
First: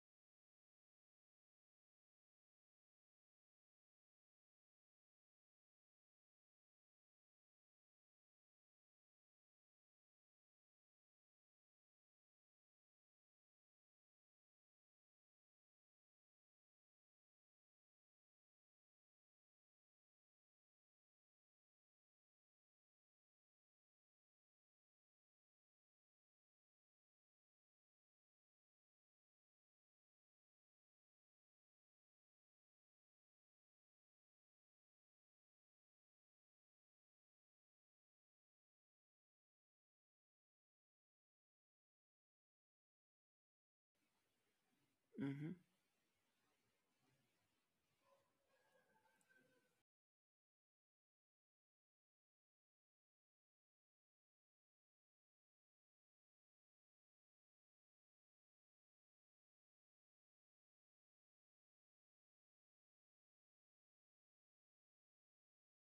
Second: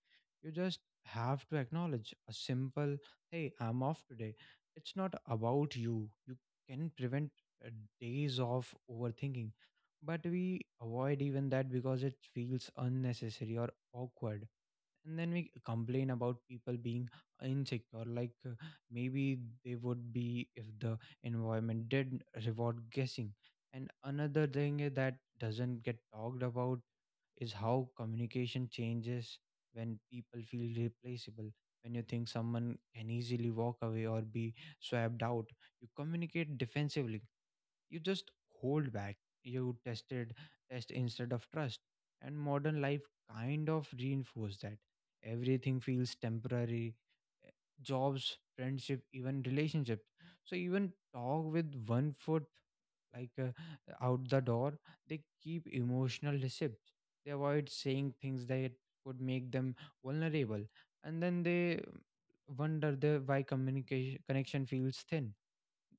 you just have to acknowledge a simple, hey, I'm off today. It's not about you. You can prevent uh, days of overthinking. But we avoid even that because it feels unnecessary or awkward. And then we complain about people being insecure, like uh, maybe they would be if the environment did reward guessing. And another thing that doesn't get talked about is how communication changes when people feel replaceable. When you think someone can easily walk away or be swapped out, you communicate defensively. You just hold back. You tested test instead of trust. And modern life kind of reinforces that.
Mm-hmm.
Everything feels temporary. eh, Jobs, friendship, even relationships. So even talk with one foot like uh, out the door, they keep emotional receipts. They avoid saying things that could make them vulnerable, and then they wonder the why communication connection feels thin.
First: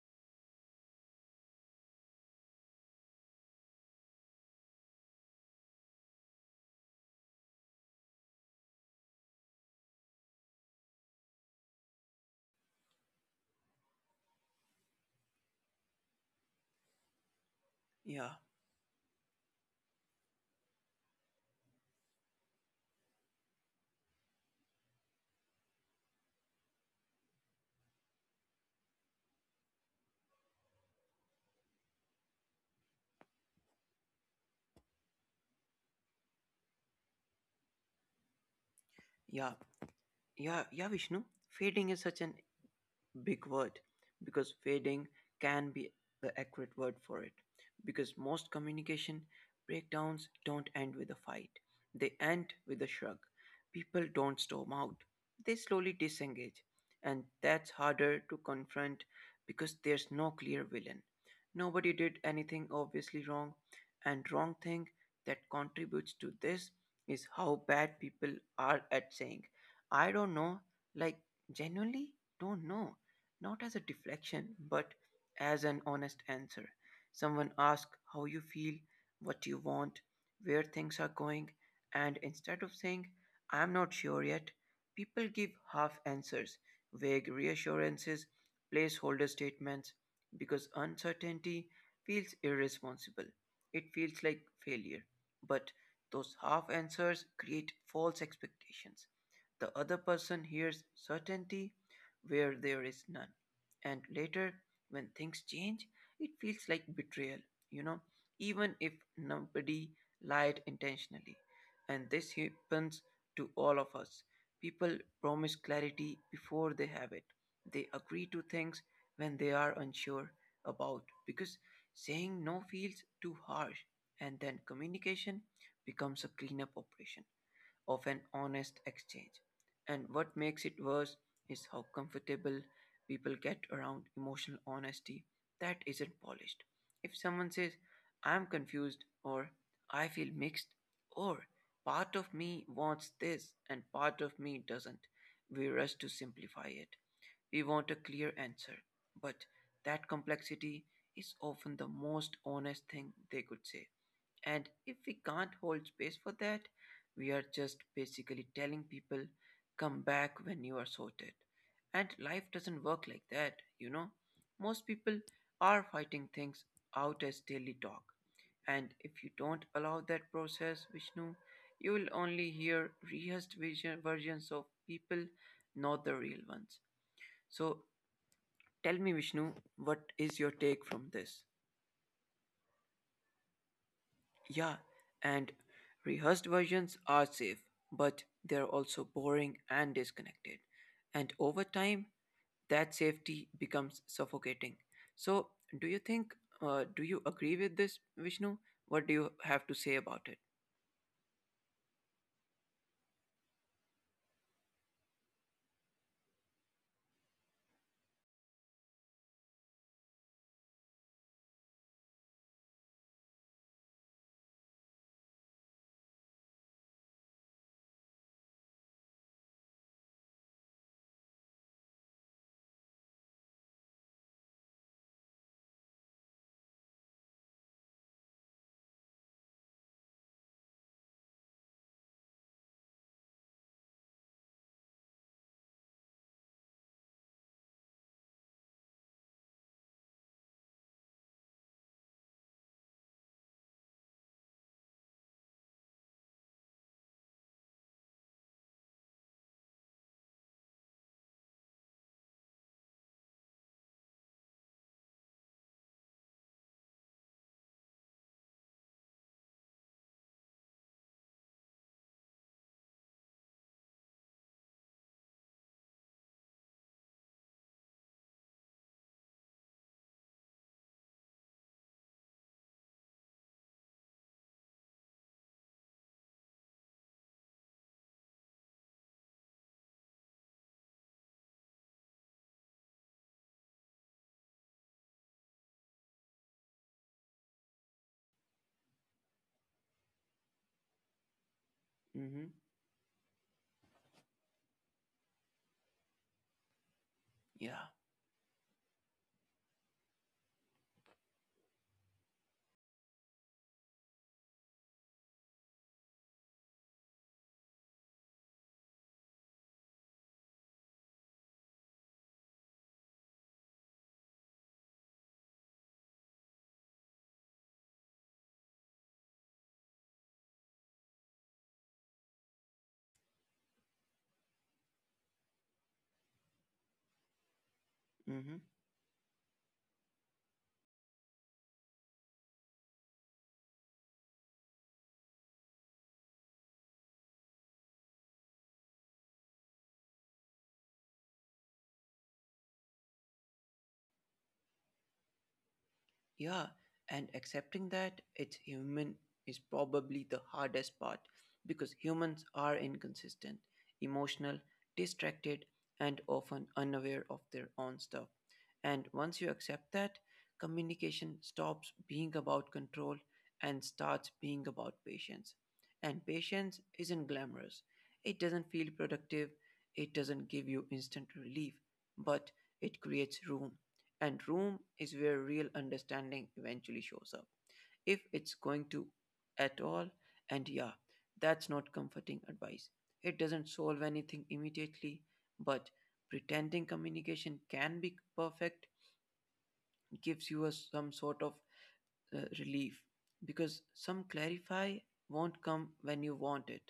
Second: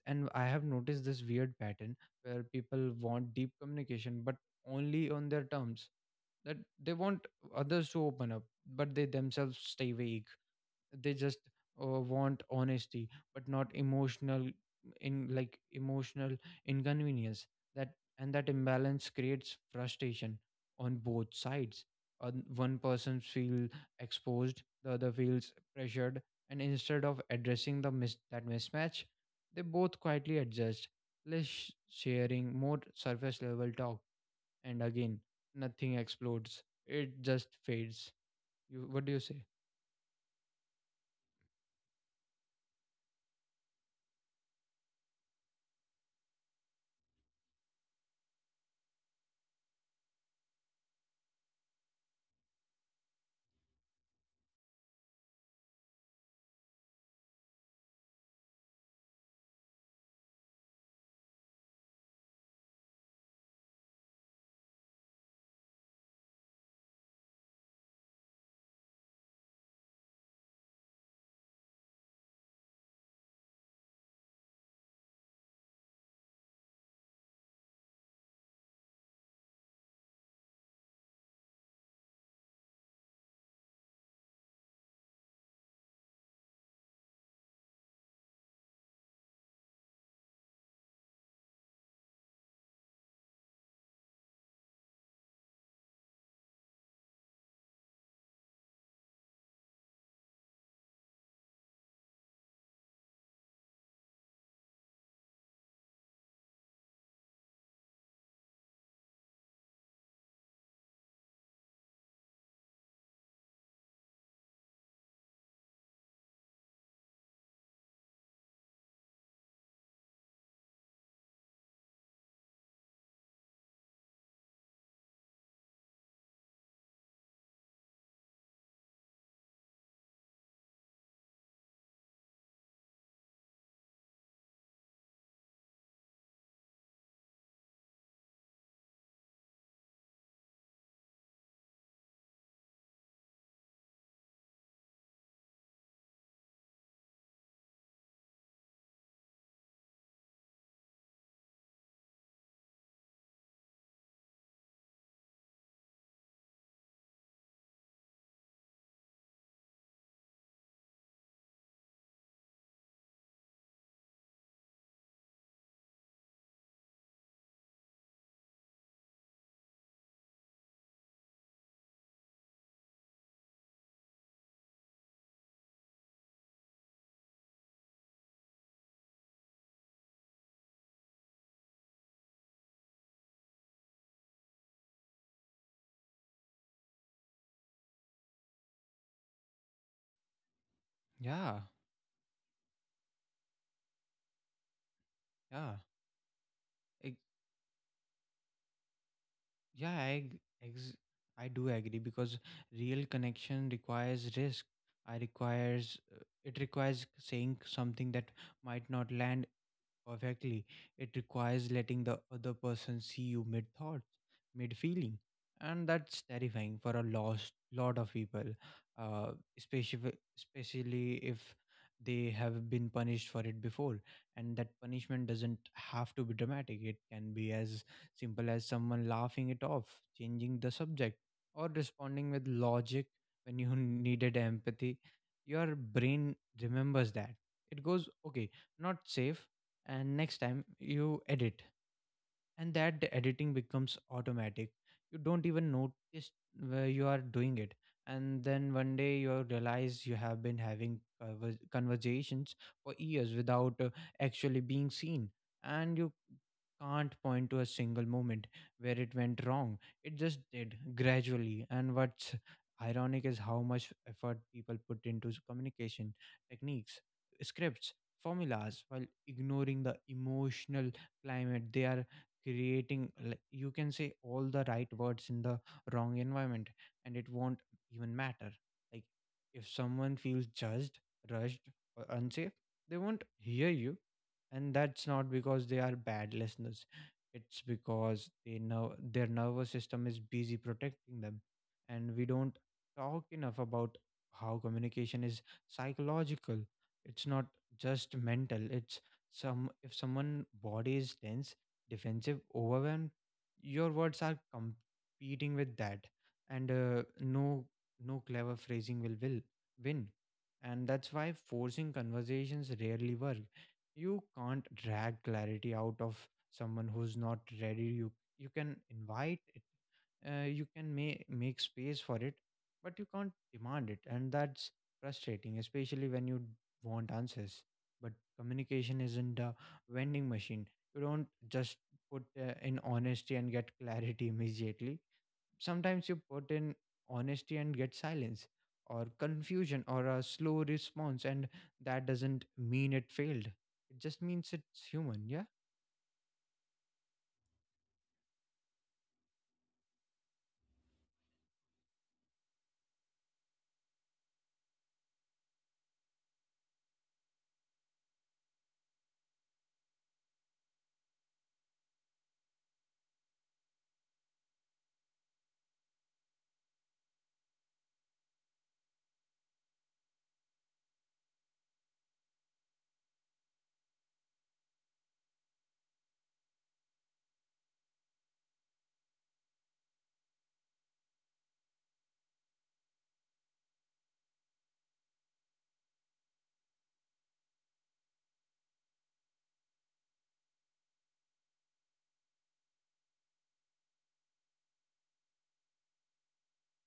And I have noticed this weird pattern where people want deep communication, but only on their terms. That they want others to open up, but they themselves stay vague. They just uh, want honesty but not emotional in like emotional inconvenience. That
Yeah,
And that imbalance creates frustration on both sides. On one person feel exposed, the other feels pressured, and instead of addressing the mis- that mismatch, they both quietly adjust, less sh- sharing, more surface level talk. And again, nothing explodes, it just fades. You, what do you say?
yeah. Yeah, yeah, Vishnu. Fading is such an big word because fading can be the accurate word for it because most communication breakdowns don't end with a fight, they end with a shrug. People don't storm out, they slowly disengage, and that's harder to confront because there's no clear villain, nobody did anything obviously wrong. And wrong thing that contributes to this is how bad people are at saying I don't know, like genuinely don't know, not as a deflection, but as an honest answer. Someone asks how you feel, what you want, where things are going, and instead of saying, I'm not sure yet, people give half answers, vague reassurances, placeholder statements, because uncertainty feels irresponsible. It feels like failure. But those half answers create false expectations. The other person hears certainty where there is none. And later, when things change, it feels like betrayal, you know, even if nobody lied intentionally. And this happens to all of us. People promise clarity before they have it. They agree to things when they are unsure about because saying no feels too harsh and then communication becomes a cleanup operation of an honest exchange. And what makes it worse is how comfortable people get around emotional honesty that isn't polished. If someone says, I'm confused, or I feel mixed, or part of me wants this and part of me doesn't, we rush to simplify it. We want a clear answer, but that complexity is often the most honest thing they could say. And if we can't hold space for that, we are just basically telling people, come back when you are sorted. And life doesn't work like that, you know? Most people are fighting things out as daily talk. And if you don't allow that process, Vishnu, you will only hear rehearsed vision, versions of people, not the real ones. So tell me, Vishnu, what is your take from this? Yeah, and rehearsed versions are safe, but they're also boring and disconnected. And
Yeah,
over time, that safety becomes suffocating. So,
yeah.
do you think, uh, do you agree with this, Vishnu? What do you have to
Yeah,
say
I
about
ag-
it?
ex- I do agree because real connection requires risk. I requires uh, it requires saying something that might not land perfectly. It requires letting the other person see you mid thoughts, mid feeling. And that's terrifying for a lost lot of people, uh, especially, especially if they have been punished for it before. And that punishment doesn't have to be dramatic, it can be as simple as someone laughing it off, changing the subject, or responding with logic when you needed empathy. Your brain remembers that. It goes, okay, not safe, and next time you edit, and that the editing becomes automatic. You don't even notice where you are doing it, and then one day you realize you have been having conver- conversations for years without uh, actually being seen, and you can't point to a single moment where it went wrong, it just did gradually. And what's ironic is how much effort people put into s- communication techniques, scripts, formulas, while ignoring the emotional climate they are creating. Like you can say all the right words in the wrong environment and it won't even matter. Like if someone feels judged, rushed, or unsafe, they won't hear you. And that's not because they are bad listeners, it's because they know their nervous system is busy protecting them. And we don't
Mm-hmm.
talk enough about how communication is psychological. It's not
Yeah.
just mental, it's some if someone body is tense, defensive, overwhelm, your words are competing with that. And uh, no no clever phrasing will will win. And that's why forcing conversations rarely work. You can't drag clarity out of someone who's not ready. You you can invite, uh, you can ma- make space for it, but you can't demand it. And that's frustrating, especially when you want answers, but
Mm-hmm.
communication isn't a vending machine. You don't just put uh, in honesty and get clarity immediately. Sometimes you put in honesty and get silence or confusion or a slow response, and that doesn't mean it failed, it just means it's human. Yeah.
Yeah, and accepting that it's human is probably the hardest part because humans are inconsistent, emotional, distracted, and often unaware of their own stuff. And once you accept that, communication stops being about control and starts being about patience. And patience isn't glamorous, it doesn't feel productive, it doesn't give you instant relief, but it creates room and room is where real understanding eventually shows up, if it's going to at all. And yeah, that's not comforting advice. It doesn't solve anything immediately, but pretending communication can be perfect gives you a, some sort of uh, relief because some clarify won't come when you want it,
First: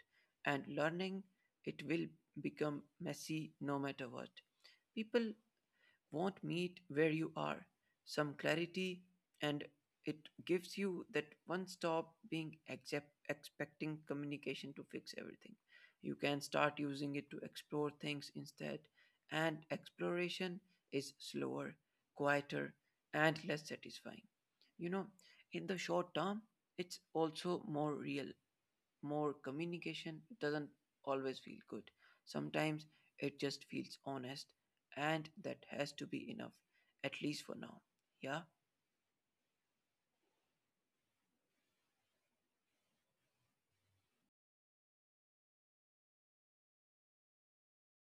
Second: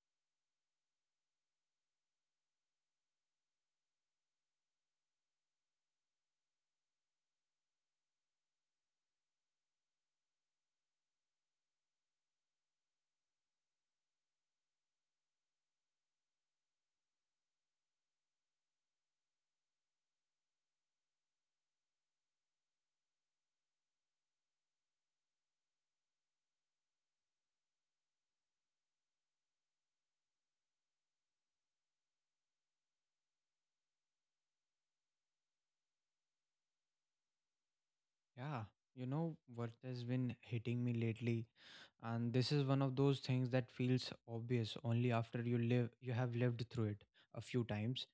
and learning it will become messy no matter what. People won't meet where you are. Some clarity, and it gives you that one stop being accept, expecting communication to fix everything. You can start using it to explore things instead, and exploration is slower, quieter, and less satisfying. You know, in the short term, it's also more real more communication it doesn't always feel good. Sometimes it just feels honest, and that has to be enough, at least for now. Yeah?
Yeah, you know what has been hitting me lately, and this is one of those things that feels obvious only after you live you have lived through it a few times,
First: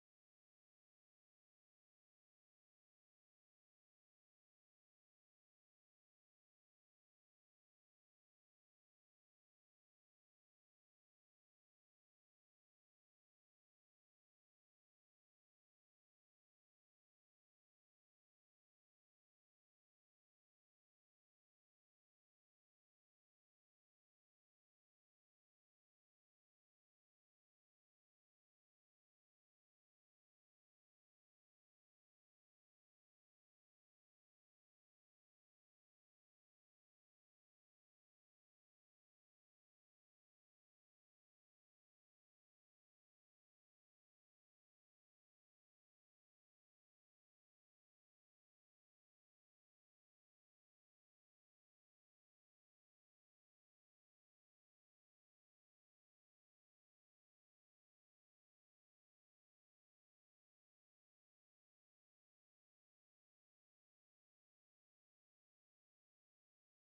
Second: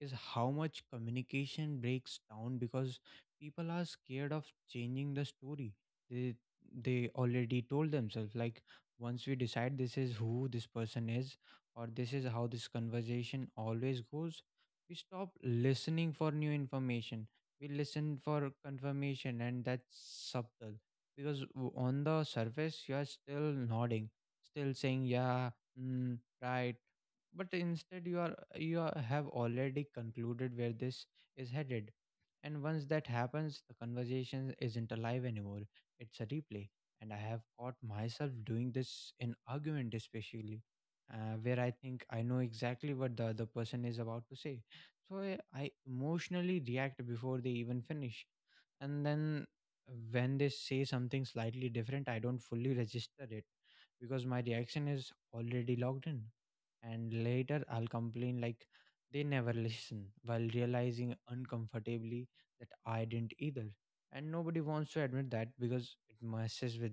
is how much communication breaks down because people are scared of changing the story they they already told themselves. Like once we decide this is who this person is, or this is how this conversation always goes, we stop listening for new information, we listen for confirmation. And that's subtle because w- on the surface you are still nodding, still saying yeah, mm, right, but instead you are you are, have already concluded where this is headed. And once that happens, the conversation isn't alive anymore, it's a replay. And I have caught myself doing this in argument especially, uh, where I think I know exactly what the other person is about to say, so i, I emotionally react before they even finish, and then when they say something slightly different, I don't fully register it because my reaction is already logged in. And later I'll complain like they never listen, while realizing uncomfortably that I didn't either. And nobody wants to admit that because it messes with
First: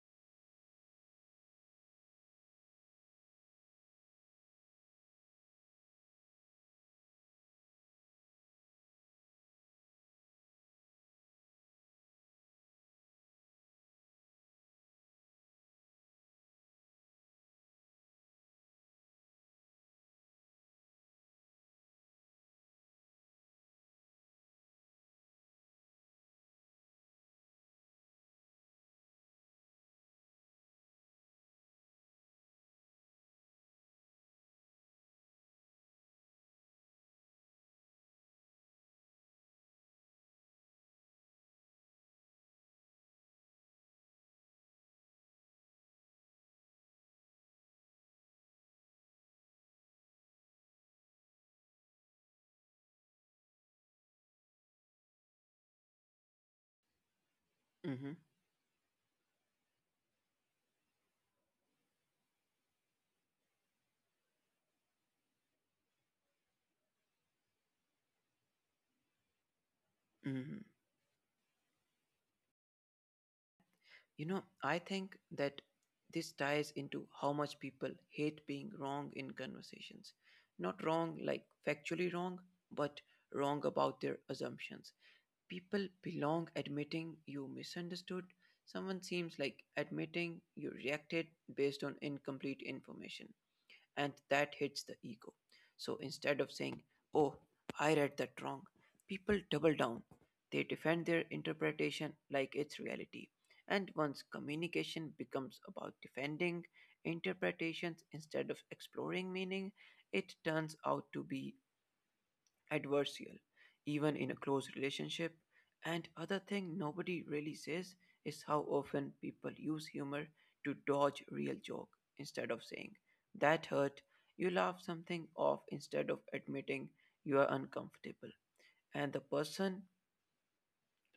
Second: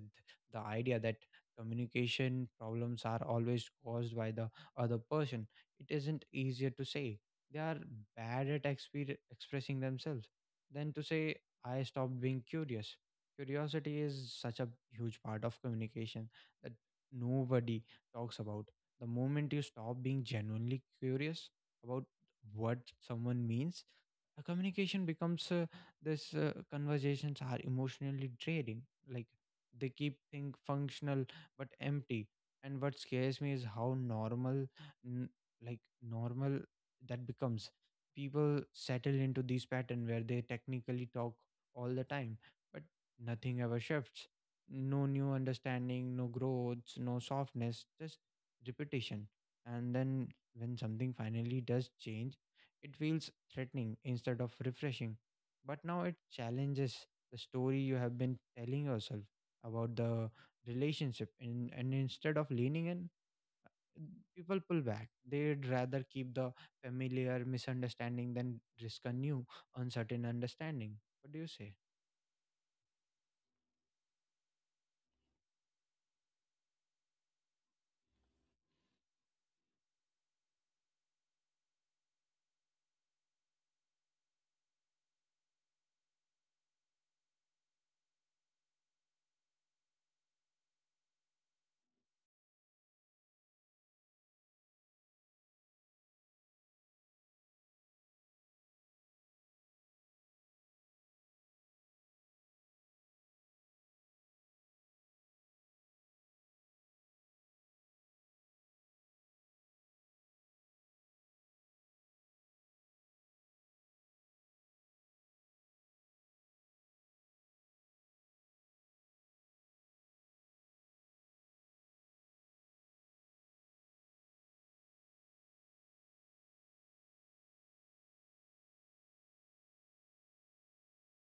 the idea that communication problems are always caused by the other person. It isn't easier to say they are bad at exper- expressing themselves than to say I stopped being curious. Curiosity is such a huge part of communication that nobody talks about. The moment you stop being genuinely curious about what someone means, a communication becomes uh, this uh, conversations are emotionally draining. Like they keep things functional but empty. And what scares me is how normal, n- like normal that becomes. People settle into these pattern where they technically talk all the time, but nothing ever shifts. No new understanding, no growth, no softness, just repetition. And then when something finally does change, it feels threatening instead of refreshing. But now it challenges the story you
Mm-hmm.
have been telling yourself about the relationship. And, and instead of leaning in, people pull back. They'd rather keep the familiar misunderstanding than risk a new, uncertain
Mm-hmm.
understanding. What do you say?
You know, I think that this ties into how much people hate being wrong in conversations. Not wrong, like factually wrong, but wrong about their assumptions. People belong admitting you misunderstood. Someone seems like admitting you reacted based on incomplete information. And that hits the ego. So instead of saying, oh, I read that wrong, people double down. They defend their interpretation like it's reality. And once communication becomes about defending interpretations instead of exploring meaning, it turns out to be adversarial, even in a close relationship. And other thing nobody really says is how often people use humor to dodge real joke instead of saying that hurt. You laugh something off instead of admitting you are uncomfortable. And the person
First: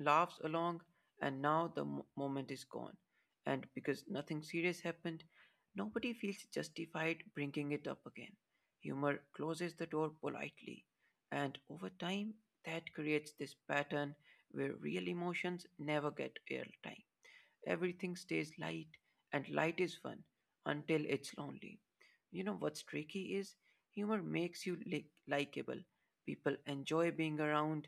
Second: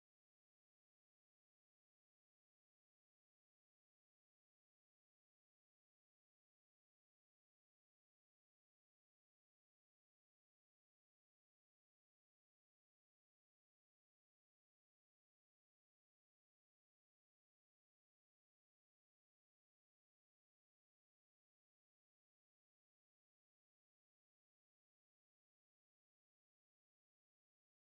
laughs along, and now the mo- moment is gone. And because nothing serious happened, nobody feels justified bringing it up again. Humor closes the door politely, and over time, that creates this pattern where real emotions never get airtime. Everything stays light, and light is fun until it's lonely. You know what's tricky is humor makes you li- likable. People enjoy being around,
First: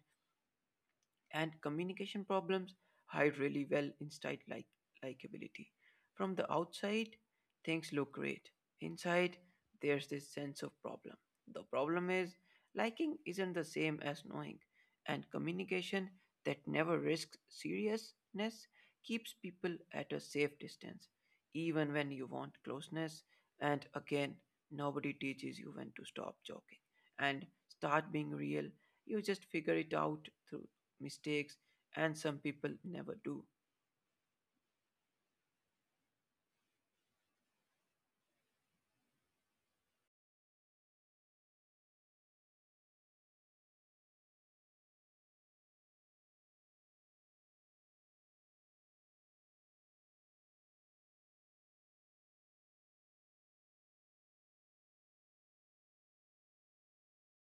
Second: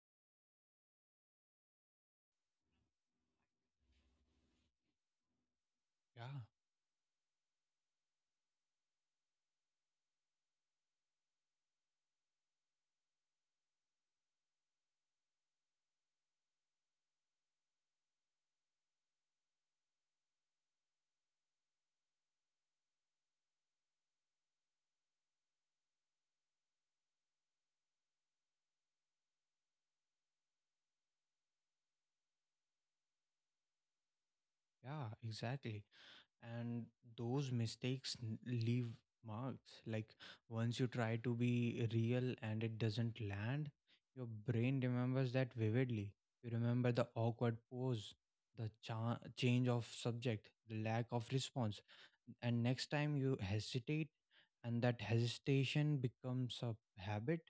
and communication problems hide really well inside like likability. From
Yeah,
the outside, things look great. Inside, there's this sense of problem. The problem is liking isn't the same as knowing, and communication that never risks seriousness keeps people at a safe distance, even when you want closeness. And again, nobody teaches you when to stop joking and start being real. You just figure it out through mistakes, and some people never do.
yeah, exactly. And those mistakes n- leave marks. Like once you try to be real and it doesn't land, your brain remembers that vividly. You remember the awkward pose, the cha- change of subject, the lack of response, and next time you hesitate, and that hesitation becomes a habit.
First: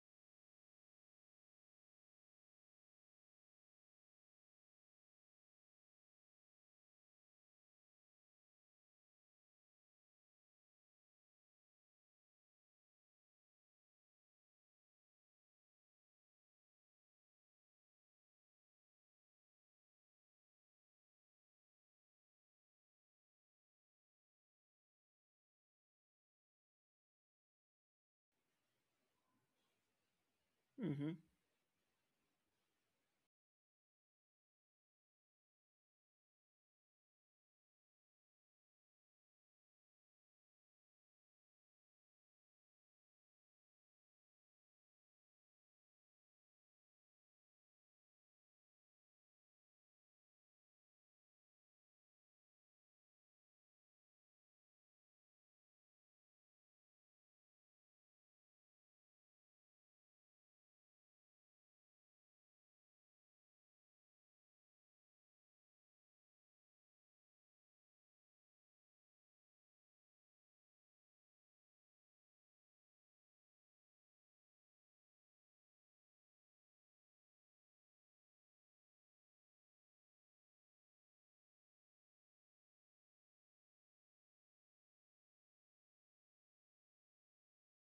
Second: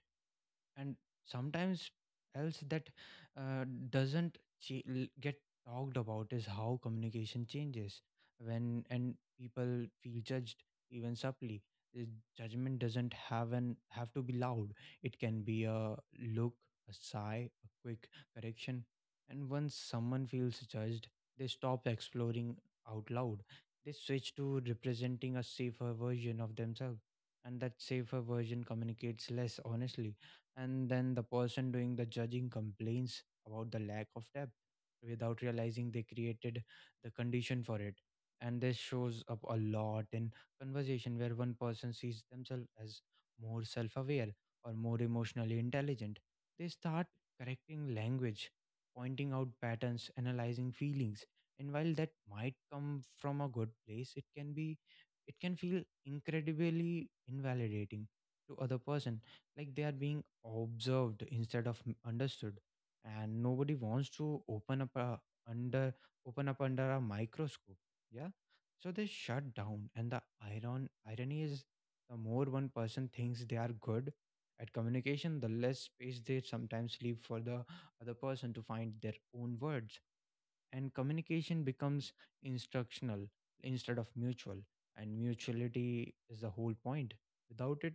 And sometimes else that uh, doesn't ch- get talked about is how communication changes when and people feel judged, even subtly. Uh, Judgment doesn't have an have to be loud, it can be a look, a sigh, a quick correction. And once someone feels judged, they stop exploring out loud, they switch to representing a safer version of themselves, and that safer version communicates less honestly. And then
Hmm.
the person doing the judging complains about the lack of depth without realizing they created the condition for it. And this shows up a lot in conversation where one person sees themselves as more self-aware or more emotionally intelligent. They start correcting language, pointing out patterns, analyzing feelings. And while that might come from a good place, it can be it can feel incredibly invalidating to other person, like they are being observed instead of m- understood. And nobody wants to open up a, under open up under a microscope. Yeah. So they shut down. And the iron irony is the more one person thinks they are good at communication, the less space they sometimes leave for the other person to find their own words. And communication becomes instructional instead of mutual. And mutuality is the whole point. Without it,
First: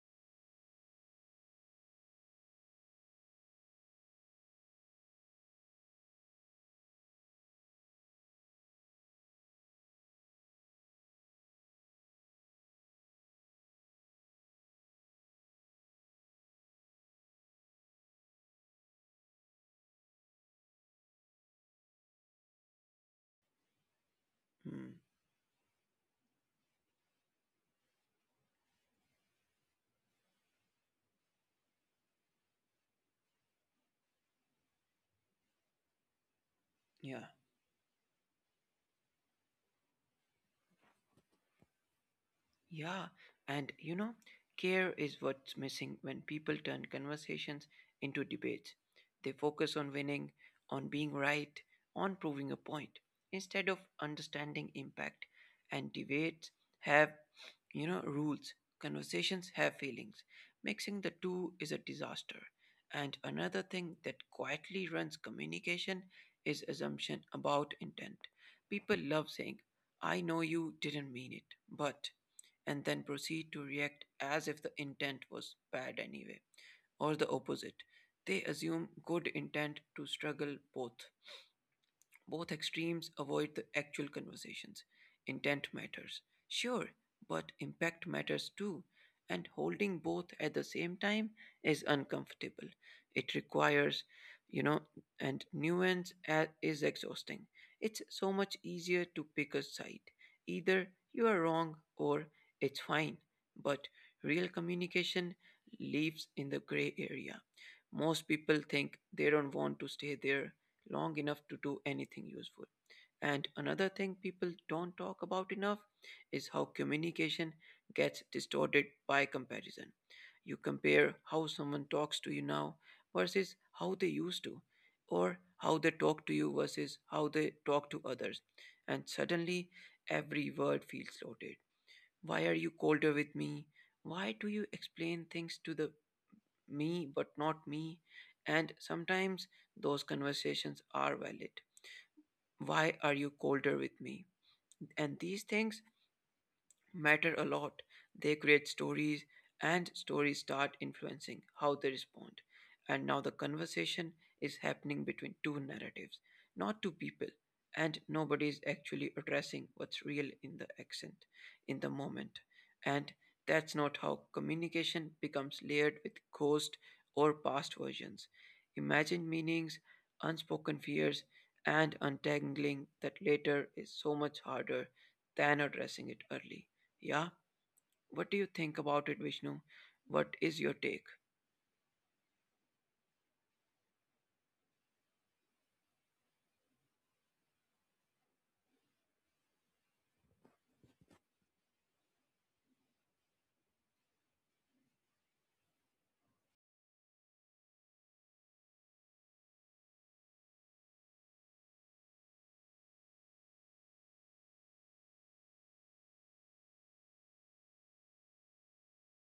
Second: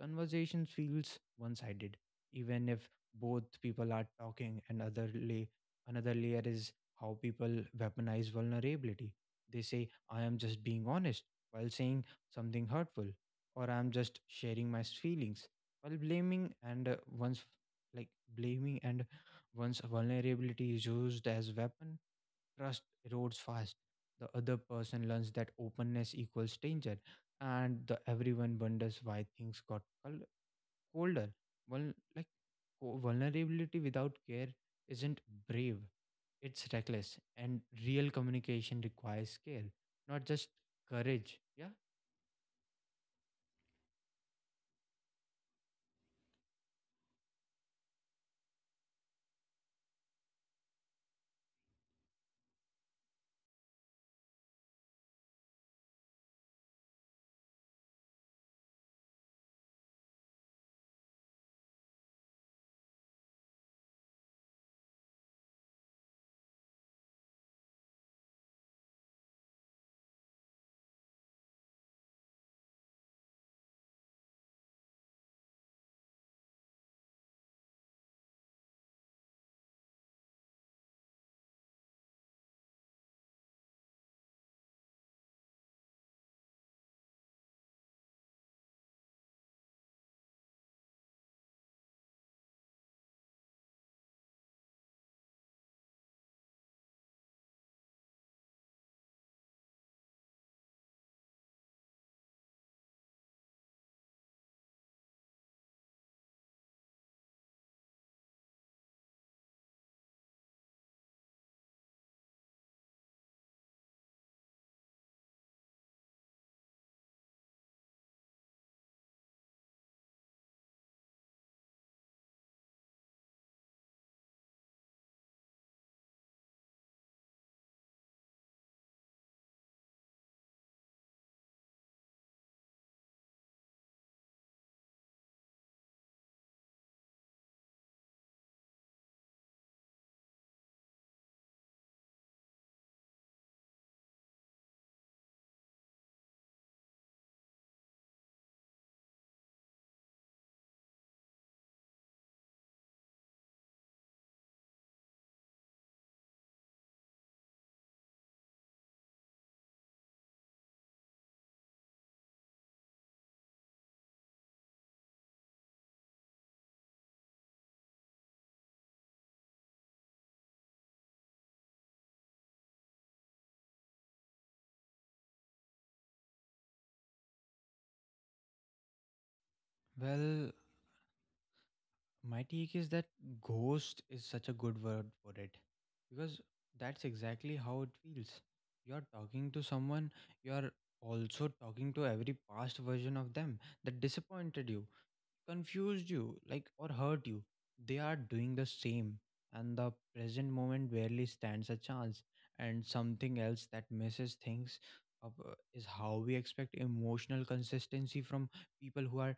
conversation feels one-sided, even if both people are talking. And other lay, another layer is how people weaponize vulnerability. They say I am just being honest while saying something hurtful, or I am just sharing my feelings while blaming. And uh, one's like blaming and one's vulnerability is used as weapon, trust erodes fast. The other
Hmm.
person learns that openness equals danger, and the everyone wonders why things got col- colder. Well, like co- vulnerability without care isn't brave, it's reckless.
Yeah.
And real communication requires care, not just courage. Yeah.
Yeah, and you know, care is what's missing when people turn conversations into debates. They focus on winning, on being right, on proving a point, instead of understanding impact. And debates have, you know, rules. Conversations have feelings. Mixing the two is a disaster. And another thing that quietly runs communication is assumption about intent. People love saying, I know you didn't mean it, but, and then proceed to react as if the intent was bad anyway, or the opposite. They assume good intent to struggle both. Both extremes avoid the actual conversations. Intent matters, sure, but impact matters too. And holding both at the same time is uncomfortable. It requires, you know, and nuance a- is exhausting. It's so much easier to pick a side. Either you are wrong or it's fine. But real communication lives in the gray area. Most people think they don't want to stay there long enough to do anything useful. And another thing people don't talk about enough is how communication gets distorted by comparison. You compare how someone talks to you now versus how they used to, or how they talk to you versus how they talk to others. And suddenly, every word feels loaded. Why are you colder with me? Why do you explain things to the me but not me? And sometimes those conversations are valid, why are you colder with me? And these things matter a lot. They create stories, and stories start influencing how they respond. And now the conversation is happening between two narratives, not two people. And nobody is actually addressing what's real in the accent, in the moment. And that's not how communication becomes layered with ghost or past versions. Imagined meanings, unspoken fears, and untangling that later is so much harder than addressing it early. Yeah. What do you think about it, Vishnu? What
Well,
is your take?
my take is that ghost is such a good word for it because that's exactly how it feels. You're talking to someone, you're also talking to every past version of them that disappointed you, confused you, like or hurt you. They are doing the same, and the present moment barely stands a chance. And something else that messes things up uh, is how we expect emotional consistency from people who are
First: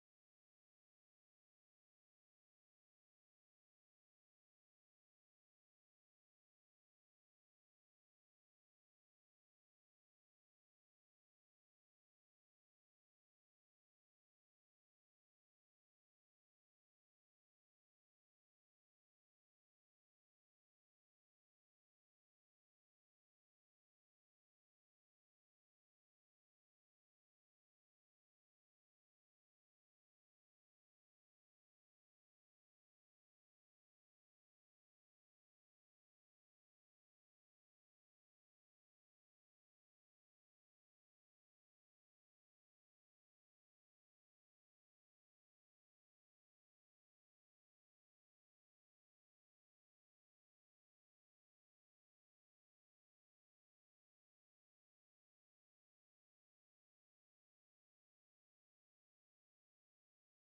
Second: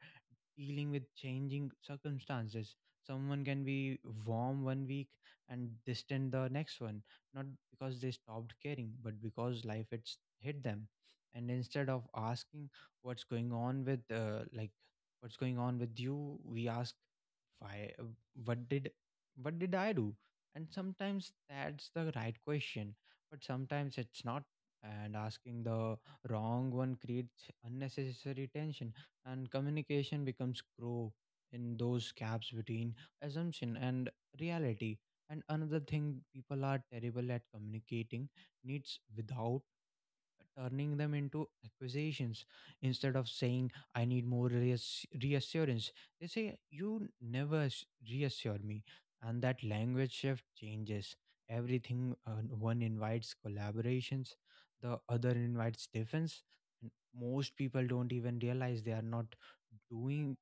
dealing with changing circumstances. Someone can be warm one week and distant the next one, not because they stopped caring, but because life it's hit them. And instead of asking what's going on with, uh, like, what's going on with you, we ask, why? uh, What did, what did I do? And sometimes that's the right question, but sometimes it's not. And asking the wrong one creates unnecessary tension, and communication becomes crow in those gaps between assumption and reality. And another thing, people are terrible at communicating needs without turning them into accusations. Instead of saying I need more reass- reassurance, they say you never s- reassure me. And that language shift changes everything. Uh, one invites collaborations, the other invites defense. And most people don't even realize they are not doing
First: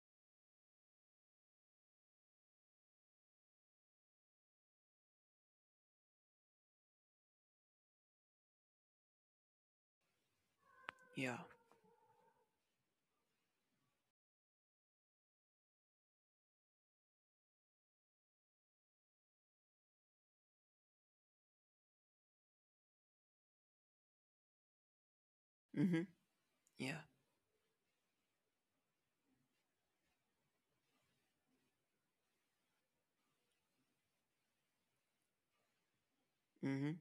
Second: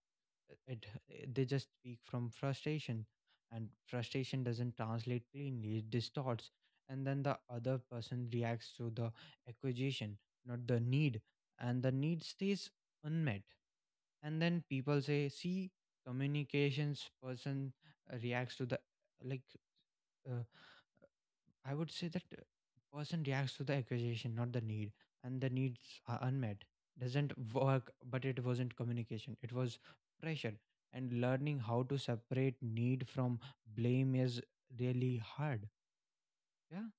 it, they just speak from frustration, and frustration doesn't translate cleanly, it distorts. And then the other person reacts to the acquisition, not the need,
Yeah.
and the need stays unmet. And then people say, see, communications person uh, reacts to the like uh, I would say that uh, person reacts to the accusation, not the need, and the needs
Mm-hmm.
are unmet.
Yeah.
Doesn't work, but it wasn't communication. It was pressure, and learning how to separate need from blame is really hard. Yeah,
Mm-hmm.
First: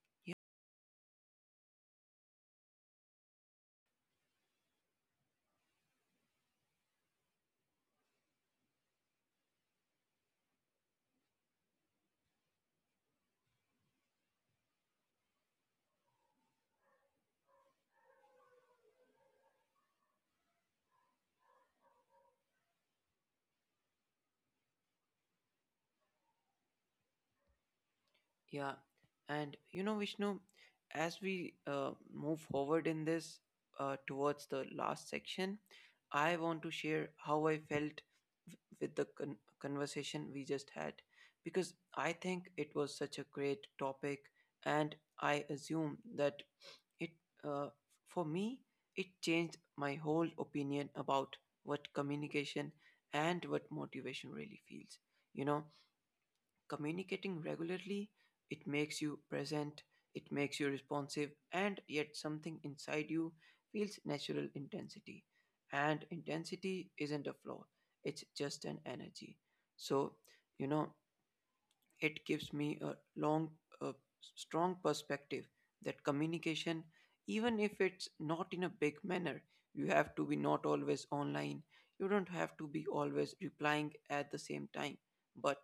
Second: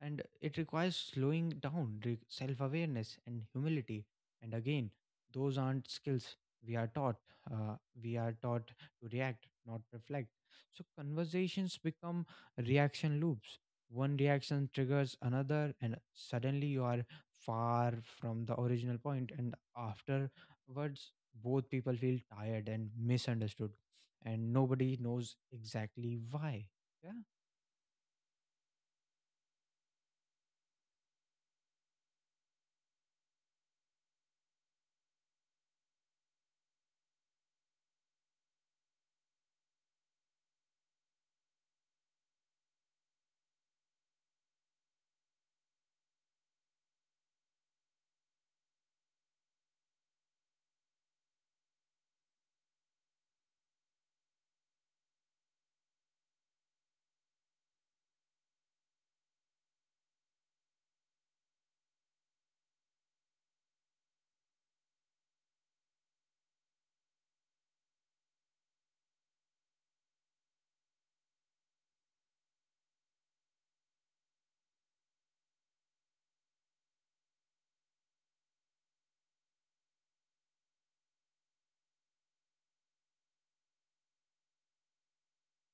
and it requires slowing down, re- self awareness, and humility. And again, those aren't skills we are taught. Uh, we are taught to react, not reflect. So conversations become reaction loops. One reaction triggers another, and suddenly you are far from the original point. And afterwards, both people feel tired and misunderstood, and nobody knows exactly why. Yeah.
Yeah. And you know, Vishnu, as we uh, move forward in this uh, towards the last section, I want to share how I felt w- with the con- conversation we just had because I think it was such a great topic, and I assume that It uh, for me it changed my whole opinion about what communication and what motivation really feels. You know, communicating regularly it makes you present, it makes you responsive, and yet something inside you feels natural intensity. And intensity isn't a flaw; it's just an energy. So you know it gives me a long, a strong perspective that communication, even if it's not in a big manner, you have to be not always online. You don't have to be always replying at the same time. But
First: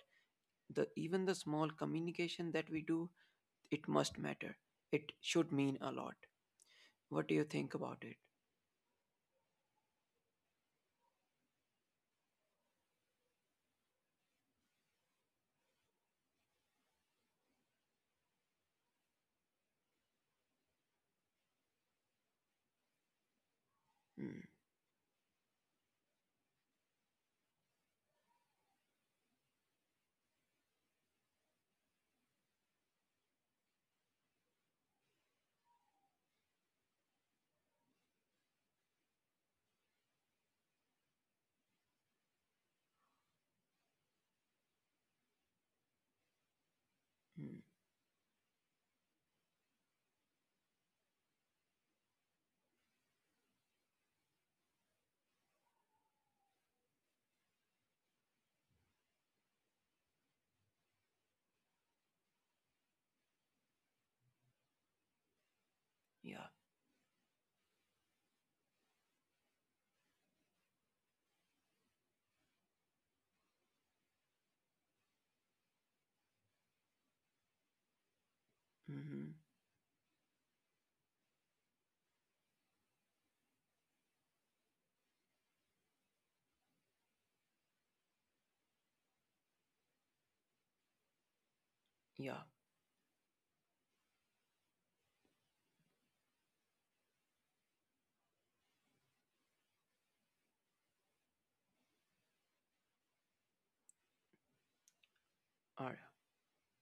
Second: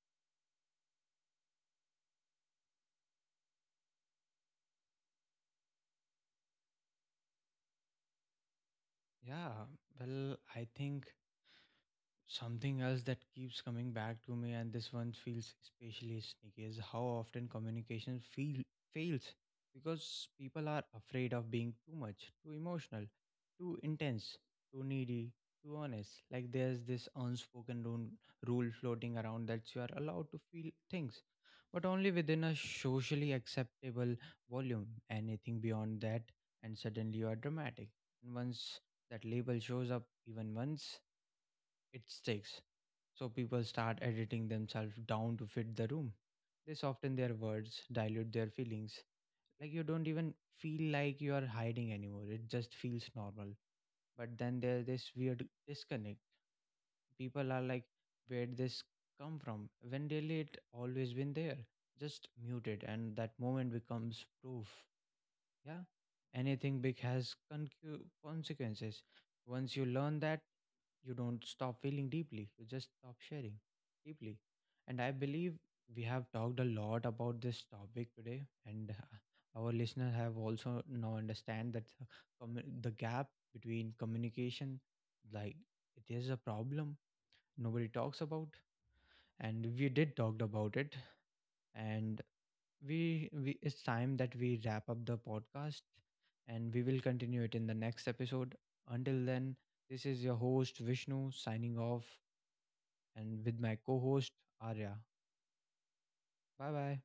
the even the small communication that we do, it must matter. It should mean a lot. What do you think about it?
Yeah, well, I think something else that keeps coming back to me, and this one feels especially sneaky, is how often communication feel, fails because people are afraid of being too much, too emotional, too intense,
Mm,
too needy, too honest. Like there's this unspoken rule, rule floating around that you are allowed to feel things, but only within a socially acceptable volume. Anything beyond that, and suddenly you are dramatic. And once that label shows up, even once, it sticks. So people start editing themselves down to fit the room. They soften their
mm,
words, dilute their feelings. Like you don't even feel like you are hiding anymore. It just feels normal. But then there's this weird disconnect. People are like, where would this come from? When really it always been there, just muted, and that moment becomes proof. Yeah.
yeah.
Anything big has concu- consequences. Once you learn that, you don't stop feeling deeply, you just stop sharing deeply. And I believe we have talked a lot about this topic today, and
Hmm.
uh, our listeners have also now understand that uh, commu- the gap between communication, like it is a problem nobody talks about, and we did talked about it, and
Yeah.
we, we it's time that we wrap up the podcast and we will continue it in the next episode. Until then, this is your host Vishnu signing off, and with my co-host Arya.
All right.
Bye bye.